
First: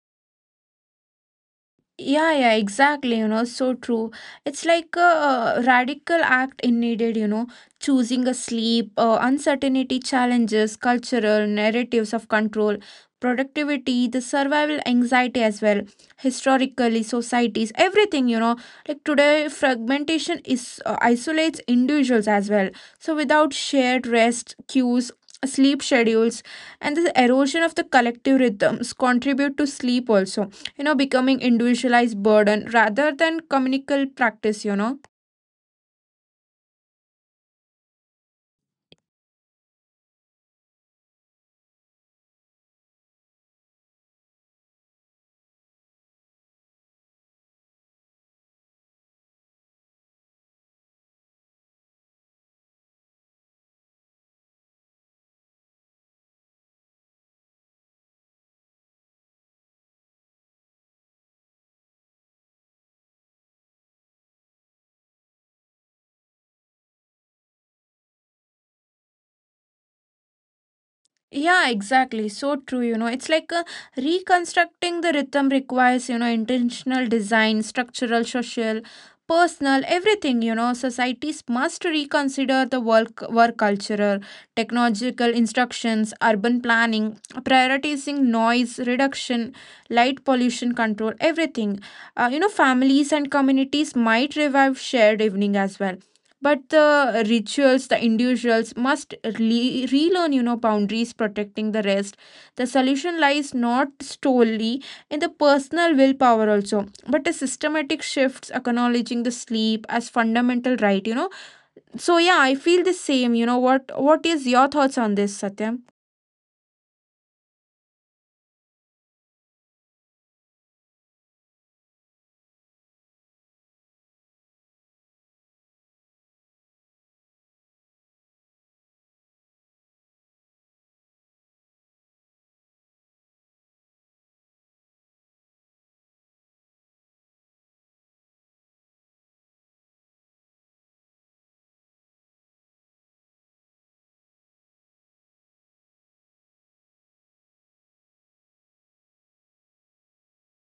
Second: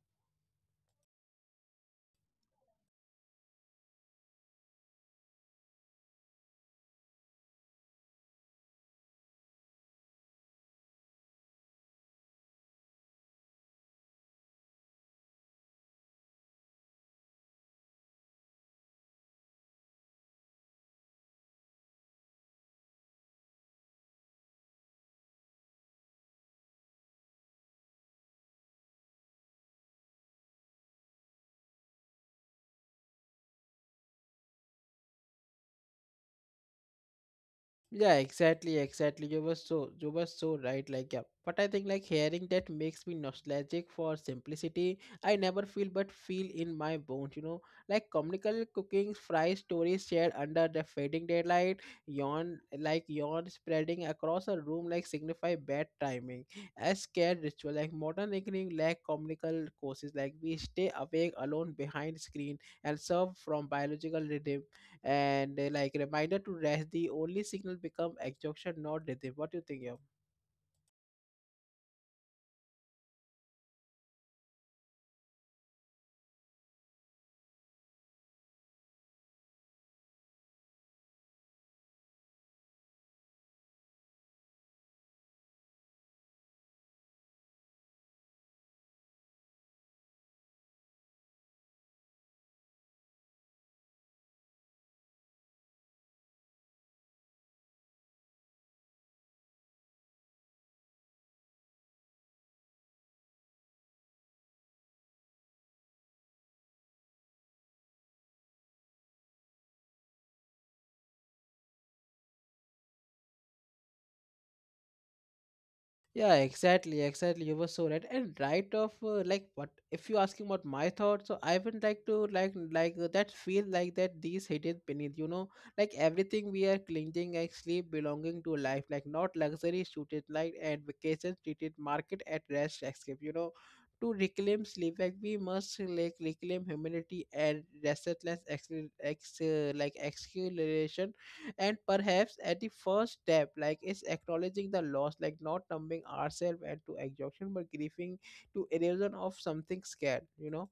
B: Yeah, yeah, exactly. You know, so true. It's like a radical act in needed, you know, choosing a sleep, uh, uncertainty challenges, cultural narratives of control, productivity, the survival anxiety as well, historically, societies, everything, you know. Like today, fragmentation is uh, isolates individuals as well. So without shared rest cues, sleep schedules, and the erosion of the collective rhythms contribute to sleep also, you know, becoming individualized burden rather than communal practice, you know.
A: Yeah, exactly, exactly. You were so you were so right. Like yeah, but I think like hearing that makes me nostalgic for simplicity. I never feel but feel in my bones. You know, like comical cooking, fry stories shared under the fading daylight, yawn like yawn spreading across a room like signify bad timing. As scared ritual, like modern evening lack comical courses, like we stay awake alone behind screen and serve from biological rhythm, and uh, like reminder to rest, the only signal become exhaustion, not rhythm. What do you think? Yeah.
B: Yeah, exactly, so true. You know, it's like uh, reconstructing the rhythm requires, you know, intentional design, structural, social, personal, everything, you know. Societies must reconsider the work work cultural, technological instructions, urban planning, prioritizing noise reduction, light pollution control, everything. Uh, you know, families and communities might revive shared evening as well, but the rituals the individuals must re- relearn, you know, boundaries protecting the rest. The solution lies not solely in the personal willpower also but a systematic shifts acknowledging the sleep as fundamental right, you know. So yeah, I feel the same. You know, what what is your thoughts on this, Satyam?
A: Yeah, exactly, exactly. You were so right. And right off, uh, like what if you asking about my thoughts? So I would like to like like uh, that feel like that these hidden beneath, you know, like everything we are clinging actually belonging to life, like not luxury treated like and vacation treated market at rest escape, you know. To reclaim sleep, like we must like reclaim humanity and restlessness, ex, ex uh, like acceleration. And perhaps at the first step like is acknowledging the loss, like not numbing ourselves and to exhaustion but grieving to erosion of something scared, you know.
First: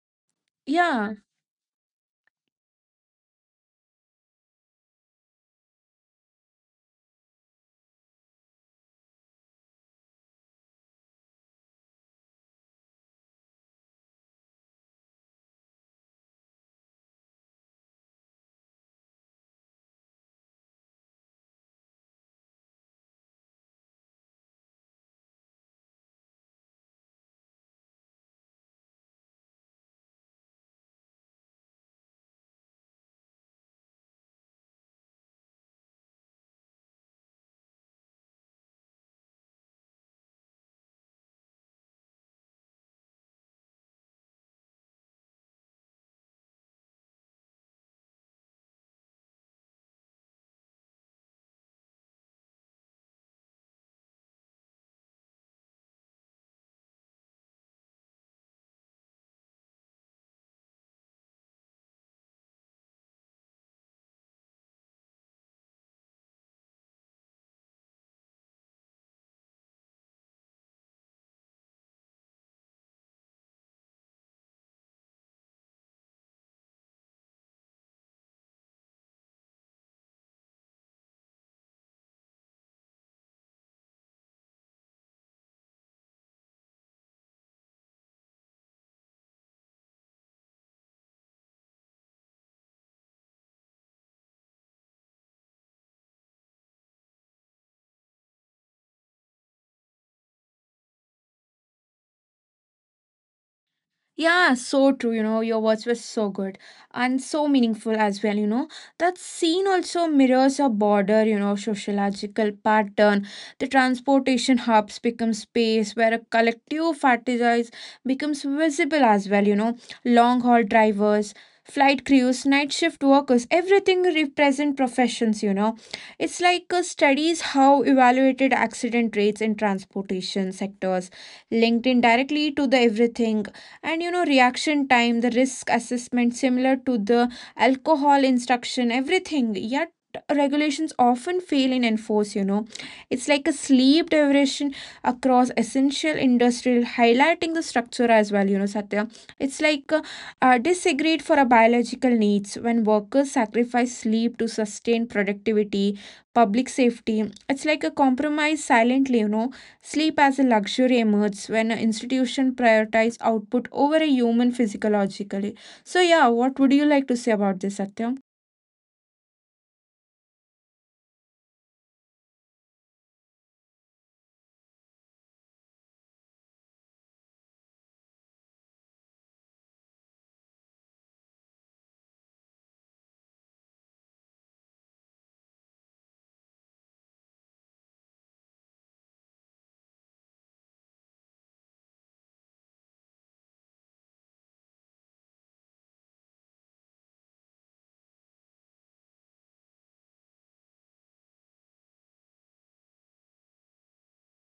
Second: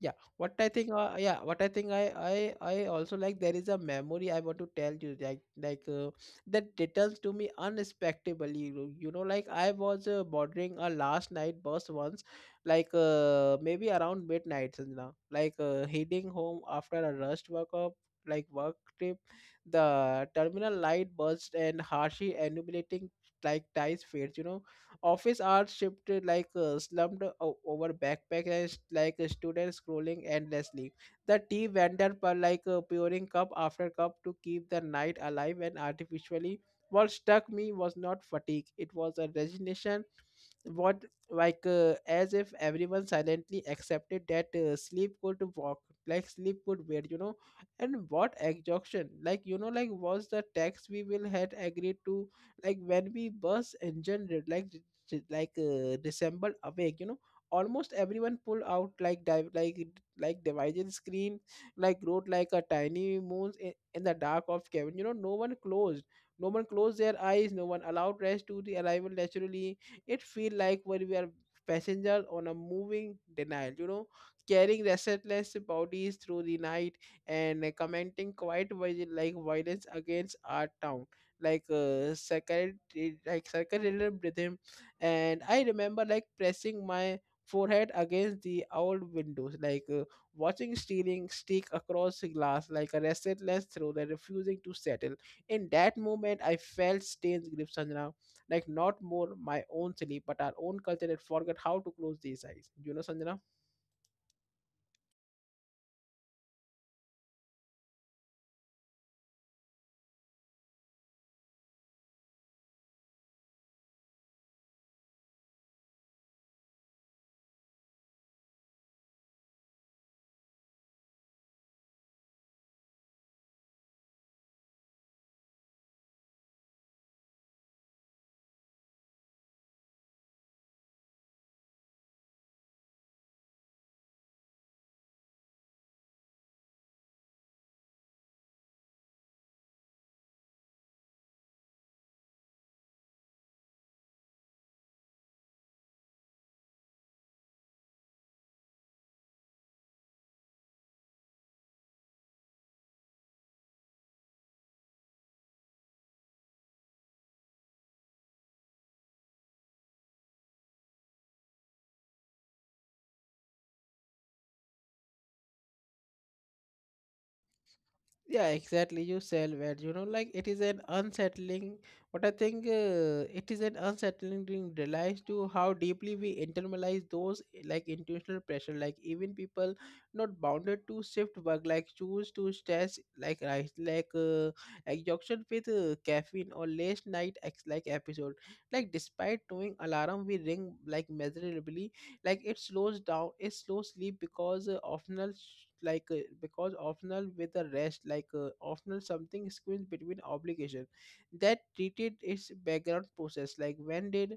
A: Yeah, what I think,
B: Yeah.
A: uh, yeah, what I think, I, I, I also like. There is a memory I want to tell you, like, like uh, that returns to me unexpectedly. You know, you know, like I was uh, boarding a last night bus once, like uh, maybe around midnight, Sanjana, like uh, heading home after a rushed work up, like work trip. The terminal light burst and harshly illuminating like ties fades. You know, office hours shifted like uh, slumped o- over backpackers, like uh, students scrolling endlessly. The tea vendor per like uh, pouring cup after cup to keep the night alive and artificially. What struck me was not fatigue; it was a resignation. What, like uh, as if everyone silently accepted that uh, sleep could walk, like sleep could wait, you know. And what exhaustion, like you know, like was the tax we will had agreed to, like when we bus engine did, like j- like uh, resembled awake, you know. Almost everyone pulled out like dive like like divided screen, like wrote like a tiny moons in, in the dark of cabin, you know. No one closed no one closed their eyes, no one allowed rest to the arrival naturally. It feel like when we are passengers on a moving denial, you know, carrying restless bodies through the night, and uh, commenting quite vi, like violence against our town, like uh, circuit like circular rhythm. And I remember like pressing my forehead against the old windows, like uh, watching stealing stick across the glass like a restless throw that refusing to settle. In that moment I felt stain's grip, Sanjana, like not more my own sleep but our own culture had forgot how to close these eyes, you know, Sanjana.
B: Yeah, so true. You know, your words were so good and so meaningful as well. You know, that scene also mirrors a border, you know, sociological pattern. The transportation hubs become space where a collective fantasize becomes visible as well. You know, long haul drivers, flight crews, night shift workers, everything represent professions. You know, it's like uh, studies how evaluated accident rates in transportation sectors linked indirectly to the everything. And you know reaction time, the risk assessment similar to the alcohol instruction, everything yet regulations often fail in enforce, you know. It's like a sleep deprivation across essential industrial highlighting the structure as well, you know, satya. It's like uh, uh, disagreed for a biological needs when workers sacrifice sleep to sustain productivity, public safety, it's like a compromise silently, you know. Sleep as a luxury emerges when an institution prioritizes output over a human physiologically. So yeah, what would you like to say about this, Satyam?
A: Yeah, exactly. You sell where you know, like it is an unsettling. What I think, uh, it is an unsettling thing realize to how deeply we internalize those eh, like intentional pressure. Like even people not bounded to shift work, like choose to stress like right, like uh, exhaustion with uh, caffeine or late night ex like episode. Like despite knowing alarm we ring like measurably like it slows down it slows sleep because uh, optional sh- like uh, because optional with a rest like uh, optional something squeezed between obligation that treated its background process. Like when did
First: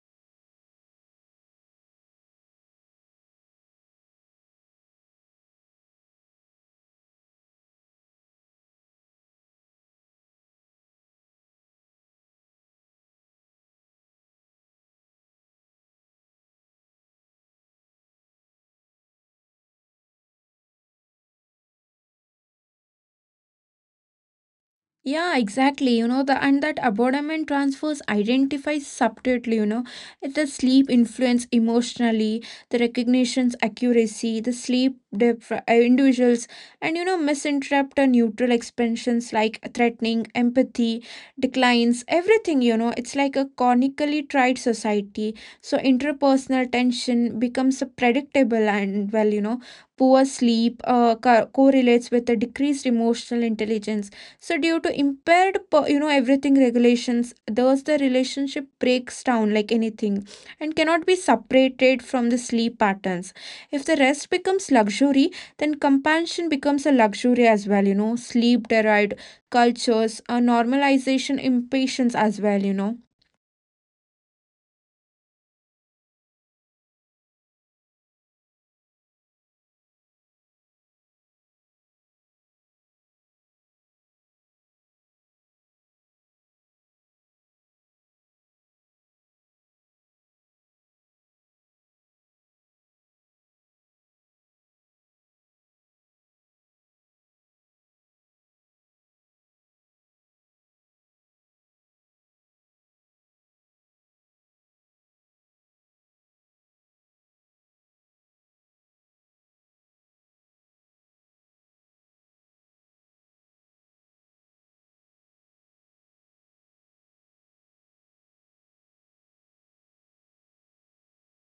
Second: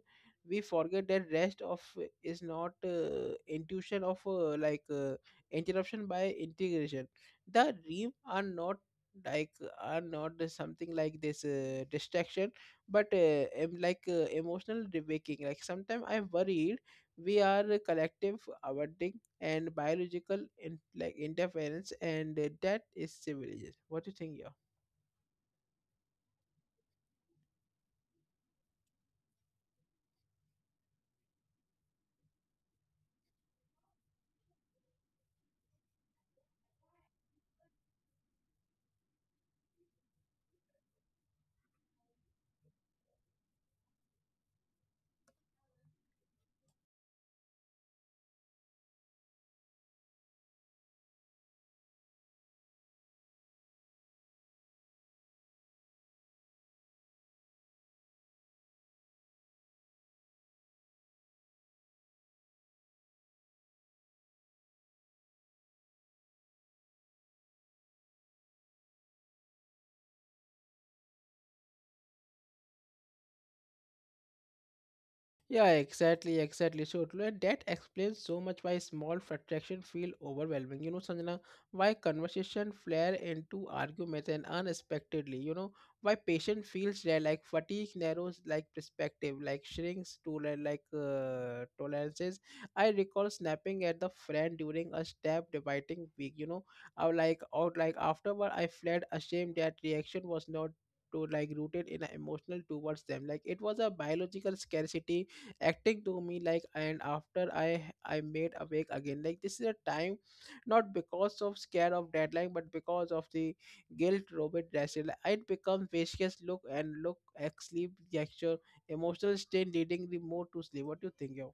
A: we forget that rest of uh, is not uh, intuition of uh, like uh, interruption by integration. The dream are not like are not the something like this uh, distraction but uh, em- like uh, emotional waking. Like sometimes I worry we are collective awarding and biological in, like interference, and uh, that is civilization. What do you think? Yeah.
B: Yeah, exactly. You know, the and that abandonment transfers identifies subtly, you know, the sleep influence emotionally, the recognition's accuracy, the sleep depth, uh, individuals, and you know, misinterpret or neutral expansions like threatening, empathy, declines, everything, you know, it's like a chronically tried society. So interpersonal tension becomes a predictable and well, you know, poor sleep uh, co- correlates with a decreased emotional intelligence so due to impaired, you know, everything regulations thus the relationship breaks down like anything and cannot be separated from the sleep patterns. If the rest becomes luxury, then compassion becomes a luxury as well, you know. Sleep derived cultures a normalization impatience as well, you know.
A: Yeah, exactly, exactly. So Tulay, that explains so much why small frustration feel overwhelming. You know, Sanjana, why conversation flare into arguments and unexpectedly. You know, why patient feels rare, like fatigue narrows, like perspective, like shrinks to li- like uh, tolerances. I recall snapping at the friend during a step debating week. You know, I was like out, like afterward, I fled ashamed that reaction was not. To like rooted in a emotional towards them, like it was a biological scarcity acting to me, like and after i i made awake again, like this is a time not because of scare of deadline but because of the guilt robert Russell. It becomes vicious look and look at sleep gesture emotional state leading the mood to sleep. What do you think, yo?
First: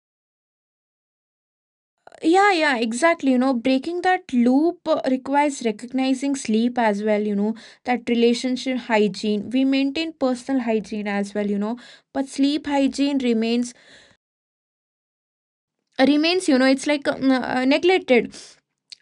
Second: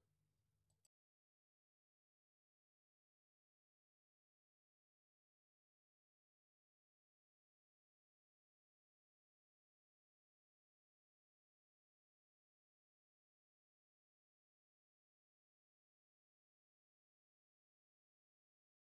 B: Yeah, yeah, exactly. You know, breaking that loop uh, requires recognizing sleep as well, you know, that relationship hygiene. We maintain personal hygiene as well, you know, but sleep hygiene remains remains, you know, it's like um, uh, neglected,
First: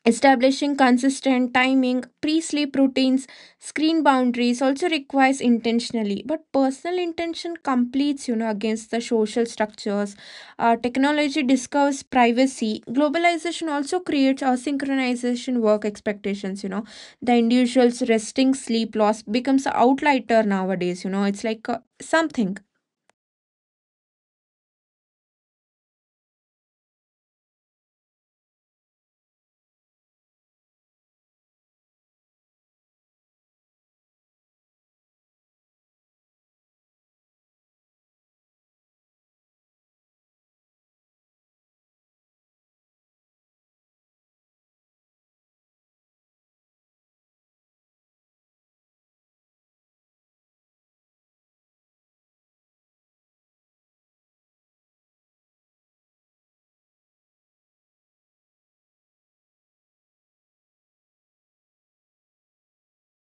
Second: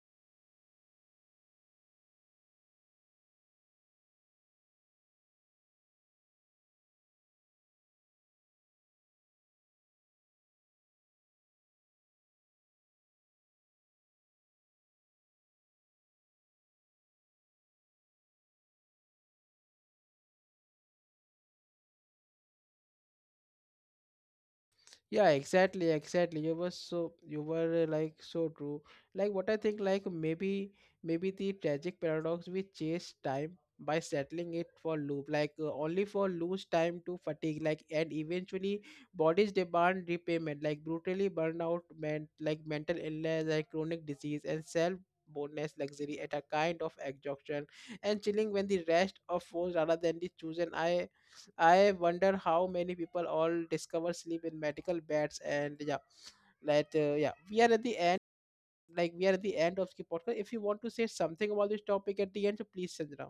B: establishing consistent timing, pre-sleep routines, screen boundaries also requires intentionally but personal intention completes, you know, against the social structures. Uh, technology discovers privacy, globalization also creates synchronization work expectations, you know. The individual's resting sleep loss becomes an outlier nowadays, you know, it's like uh, something.
A: Yeah, exactly, exactly. You were so, you were uh, like so true. Like what i think like maybe maybe the tragic paradox we chase time by settling it for loop like uh, only for lose time to fatigue, like and eventually bodies demand repayment, like brutally burnout meant like mental illness, like chronic disease and self boneless luxury at a kind of exhaustion and chilling when the rest of force rather than the chosen. i I wonder how many people all discover sleep in medical beds. And yeah, let uh, yeah, we are at the end. Like we are at the end of the podcast. If you want to say something about this topic at the end, so please, Chandra.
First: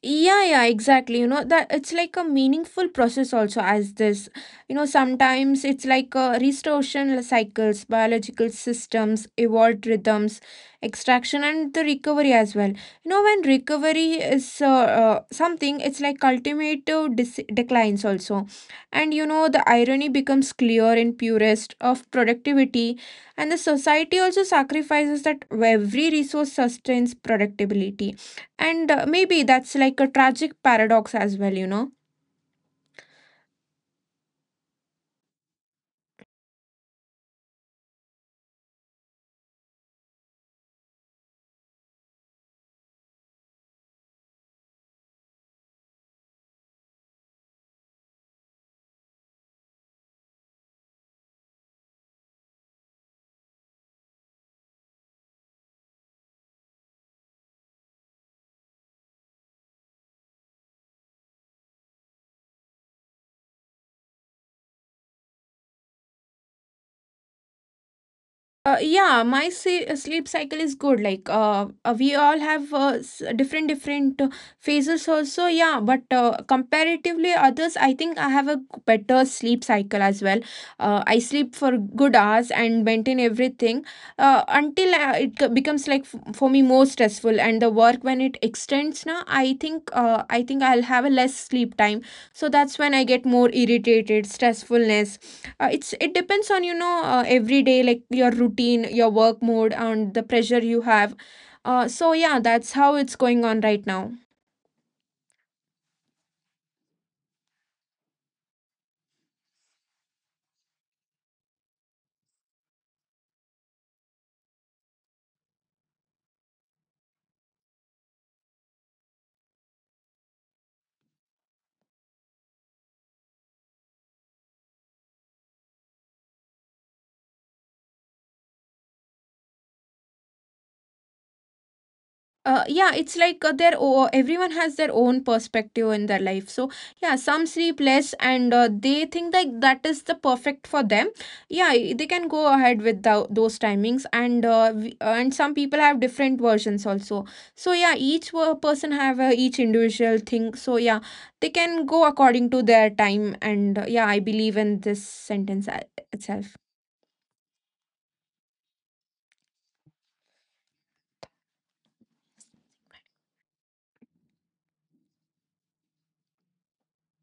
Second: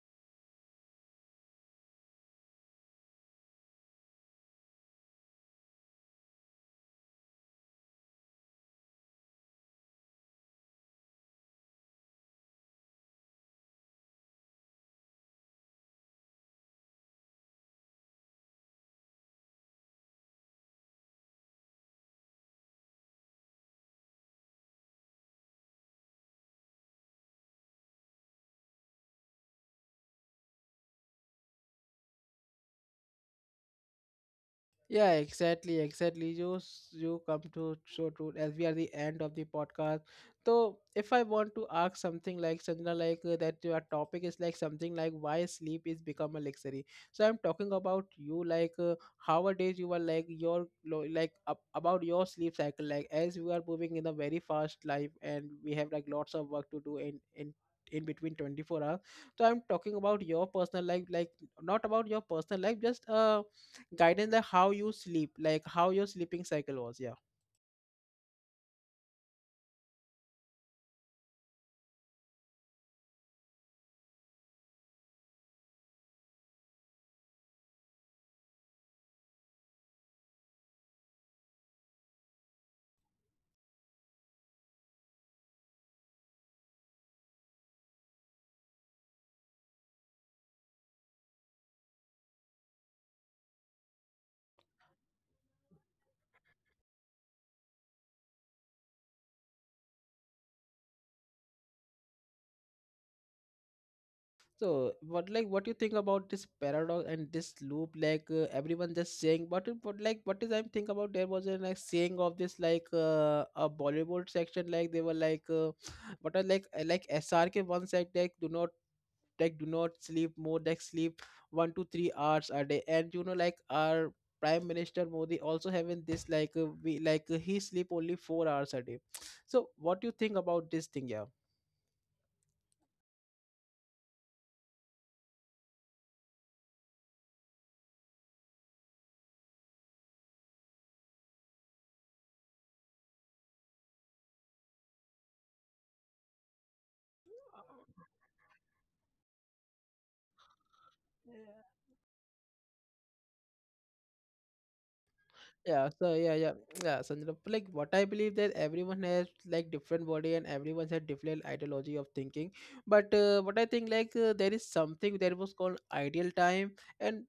B: Yeah, yeah, exactly. You know, that it's like a meaningful process also as this. You know, sometimes it's like a restoration cycles, biological systems evolved rhythms extraction and the recovery as well, you know. When recovery is uh, uh, something, it's like cultivative dis- declines also. And you know the irony becomes clear in purest of productivity, and the society also sacrifices that every resource sustains productivity. And uh, maybe that's like a tragic paradox as well, you know.
A: Yeah, exactly, exactly. You s- you come to so true as we are the end of the podcast. So if I want to ask something like Sanjana, like uh, that your topic is like something like why sleep is become a luxury. So I'm talking about you like uh, nowadays you are like your lo- like ab- about your sleep cycle. Like as we are moving in a very fast life and we have like lots of work to do in in in between twenty-four hours. So I'm talking about your personal life, like not about your personal life, just uh guidance like how you sleep, like how your sleeping cycle was. Yeah.
B: Uh, yeah, my se- sleep cycle is good. Like, uh, uh, we all have uh, s- different different uh, phases also. Yeah, but uh, comparatively others, I think I have a g- better sleep cycle as well. Uh, I sleep for good hours and maintain everything uh, until uh, it c- becomes like f- for me more stressful and the work when it extends. Now, I think uh, I think I'll have a less sleep time. So that's when I get more irritated, stressfulness, uh, it's it depends on, you know, uh, every day, like your routine, your work mode and the pressure you have. Uh, so yeah, that's how it's going on right now.
A: So what, like what you think about this paradox and this loop, like uh, everyone just saying but, uh, but like what is I think about there was a like saying of this like uh, a Bollywood section. Like they were like uh, [SNIFFS] what are like uh, like SRK one said like do not like do not sleep more, like sleep one to three hours a day. And you know, like our prime minister Modi also having this like uh, we like uh, he sleep only four hours a day. So what do you think about this thing? Yeah.
B: Uh, yeah, it's like uh, their o- everyone has their own perspective in their life. So yeah, some sleep less and uh, they think like that is the perfect for them. Yeah, i- they can go ahead with tho- those timings and uh, we- uh, and some people have different versions also. So yeah, each wo- person have uh, each individual thing. So yeah, they can go according to their time. And uh, yeah, I believe in this sentence uh,
A: Yeah, so yeah, yeah,
B: itself.
A: yeah. So the- like what I believe that everyone has like different body and everyone has different ideology of thinking. But uh, what I think like uh, there is something that was called ideal time, and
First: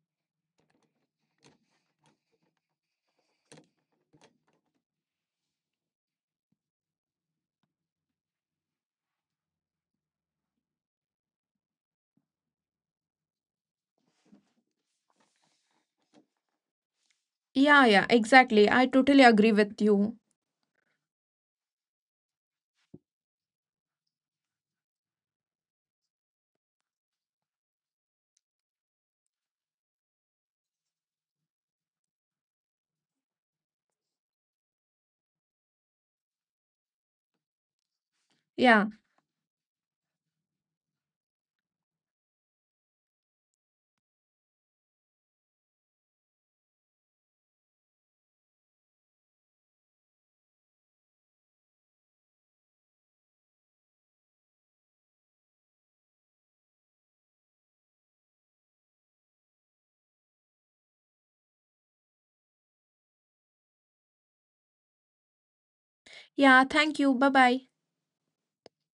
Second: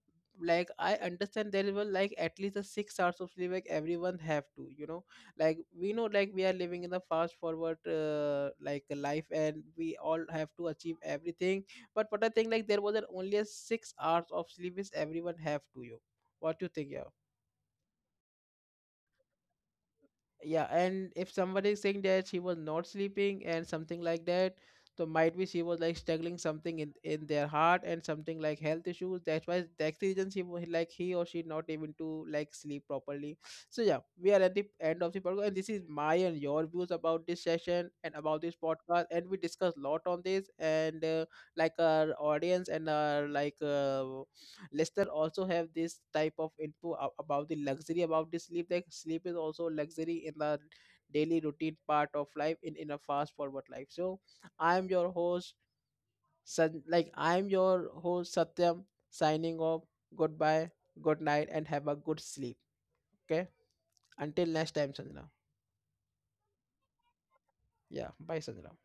A: like I understand there was like at least a six hours of sleep. Like everyone have to, you know, like we know like we are living in the fast forward uh, like life, and we all have to achieve everything. But what I think like there was an only a six hours of sleep is everyone have to you. What do you think? Yeah.
B: Yeah, yeah, exactly. I totally agree with you.
A: Yeah, and if somebody is saying that she was not sleeping and something like that, so might be she was like struggling something in in their heart and something like health issues. That's why that's the reason she was like he or she not able to like sleep properly. So yeah, we are at the end of the podcast, and this is my and your views about this session and about this
B: Yeah,
A: podcast, and we discussed a lot on this. And uh, like our audience and our like uh, Leicester also have this type of info a- about the luxury, about the sleep. Like sleep is also luxury in the daily routine part of life in in a fast forward life. So I am your host, San- like I am your host Satyam, signing off. Goodbye, good night, and have a good sleep. Okay. Until next time, Sanjana.
B: yeah. Thank you. Bye bye.
A: Yeah. Bye, Sanjana.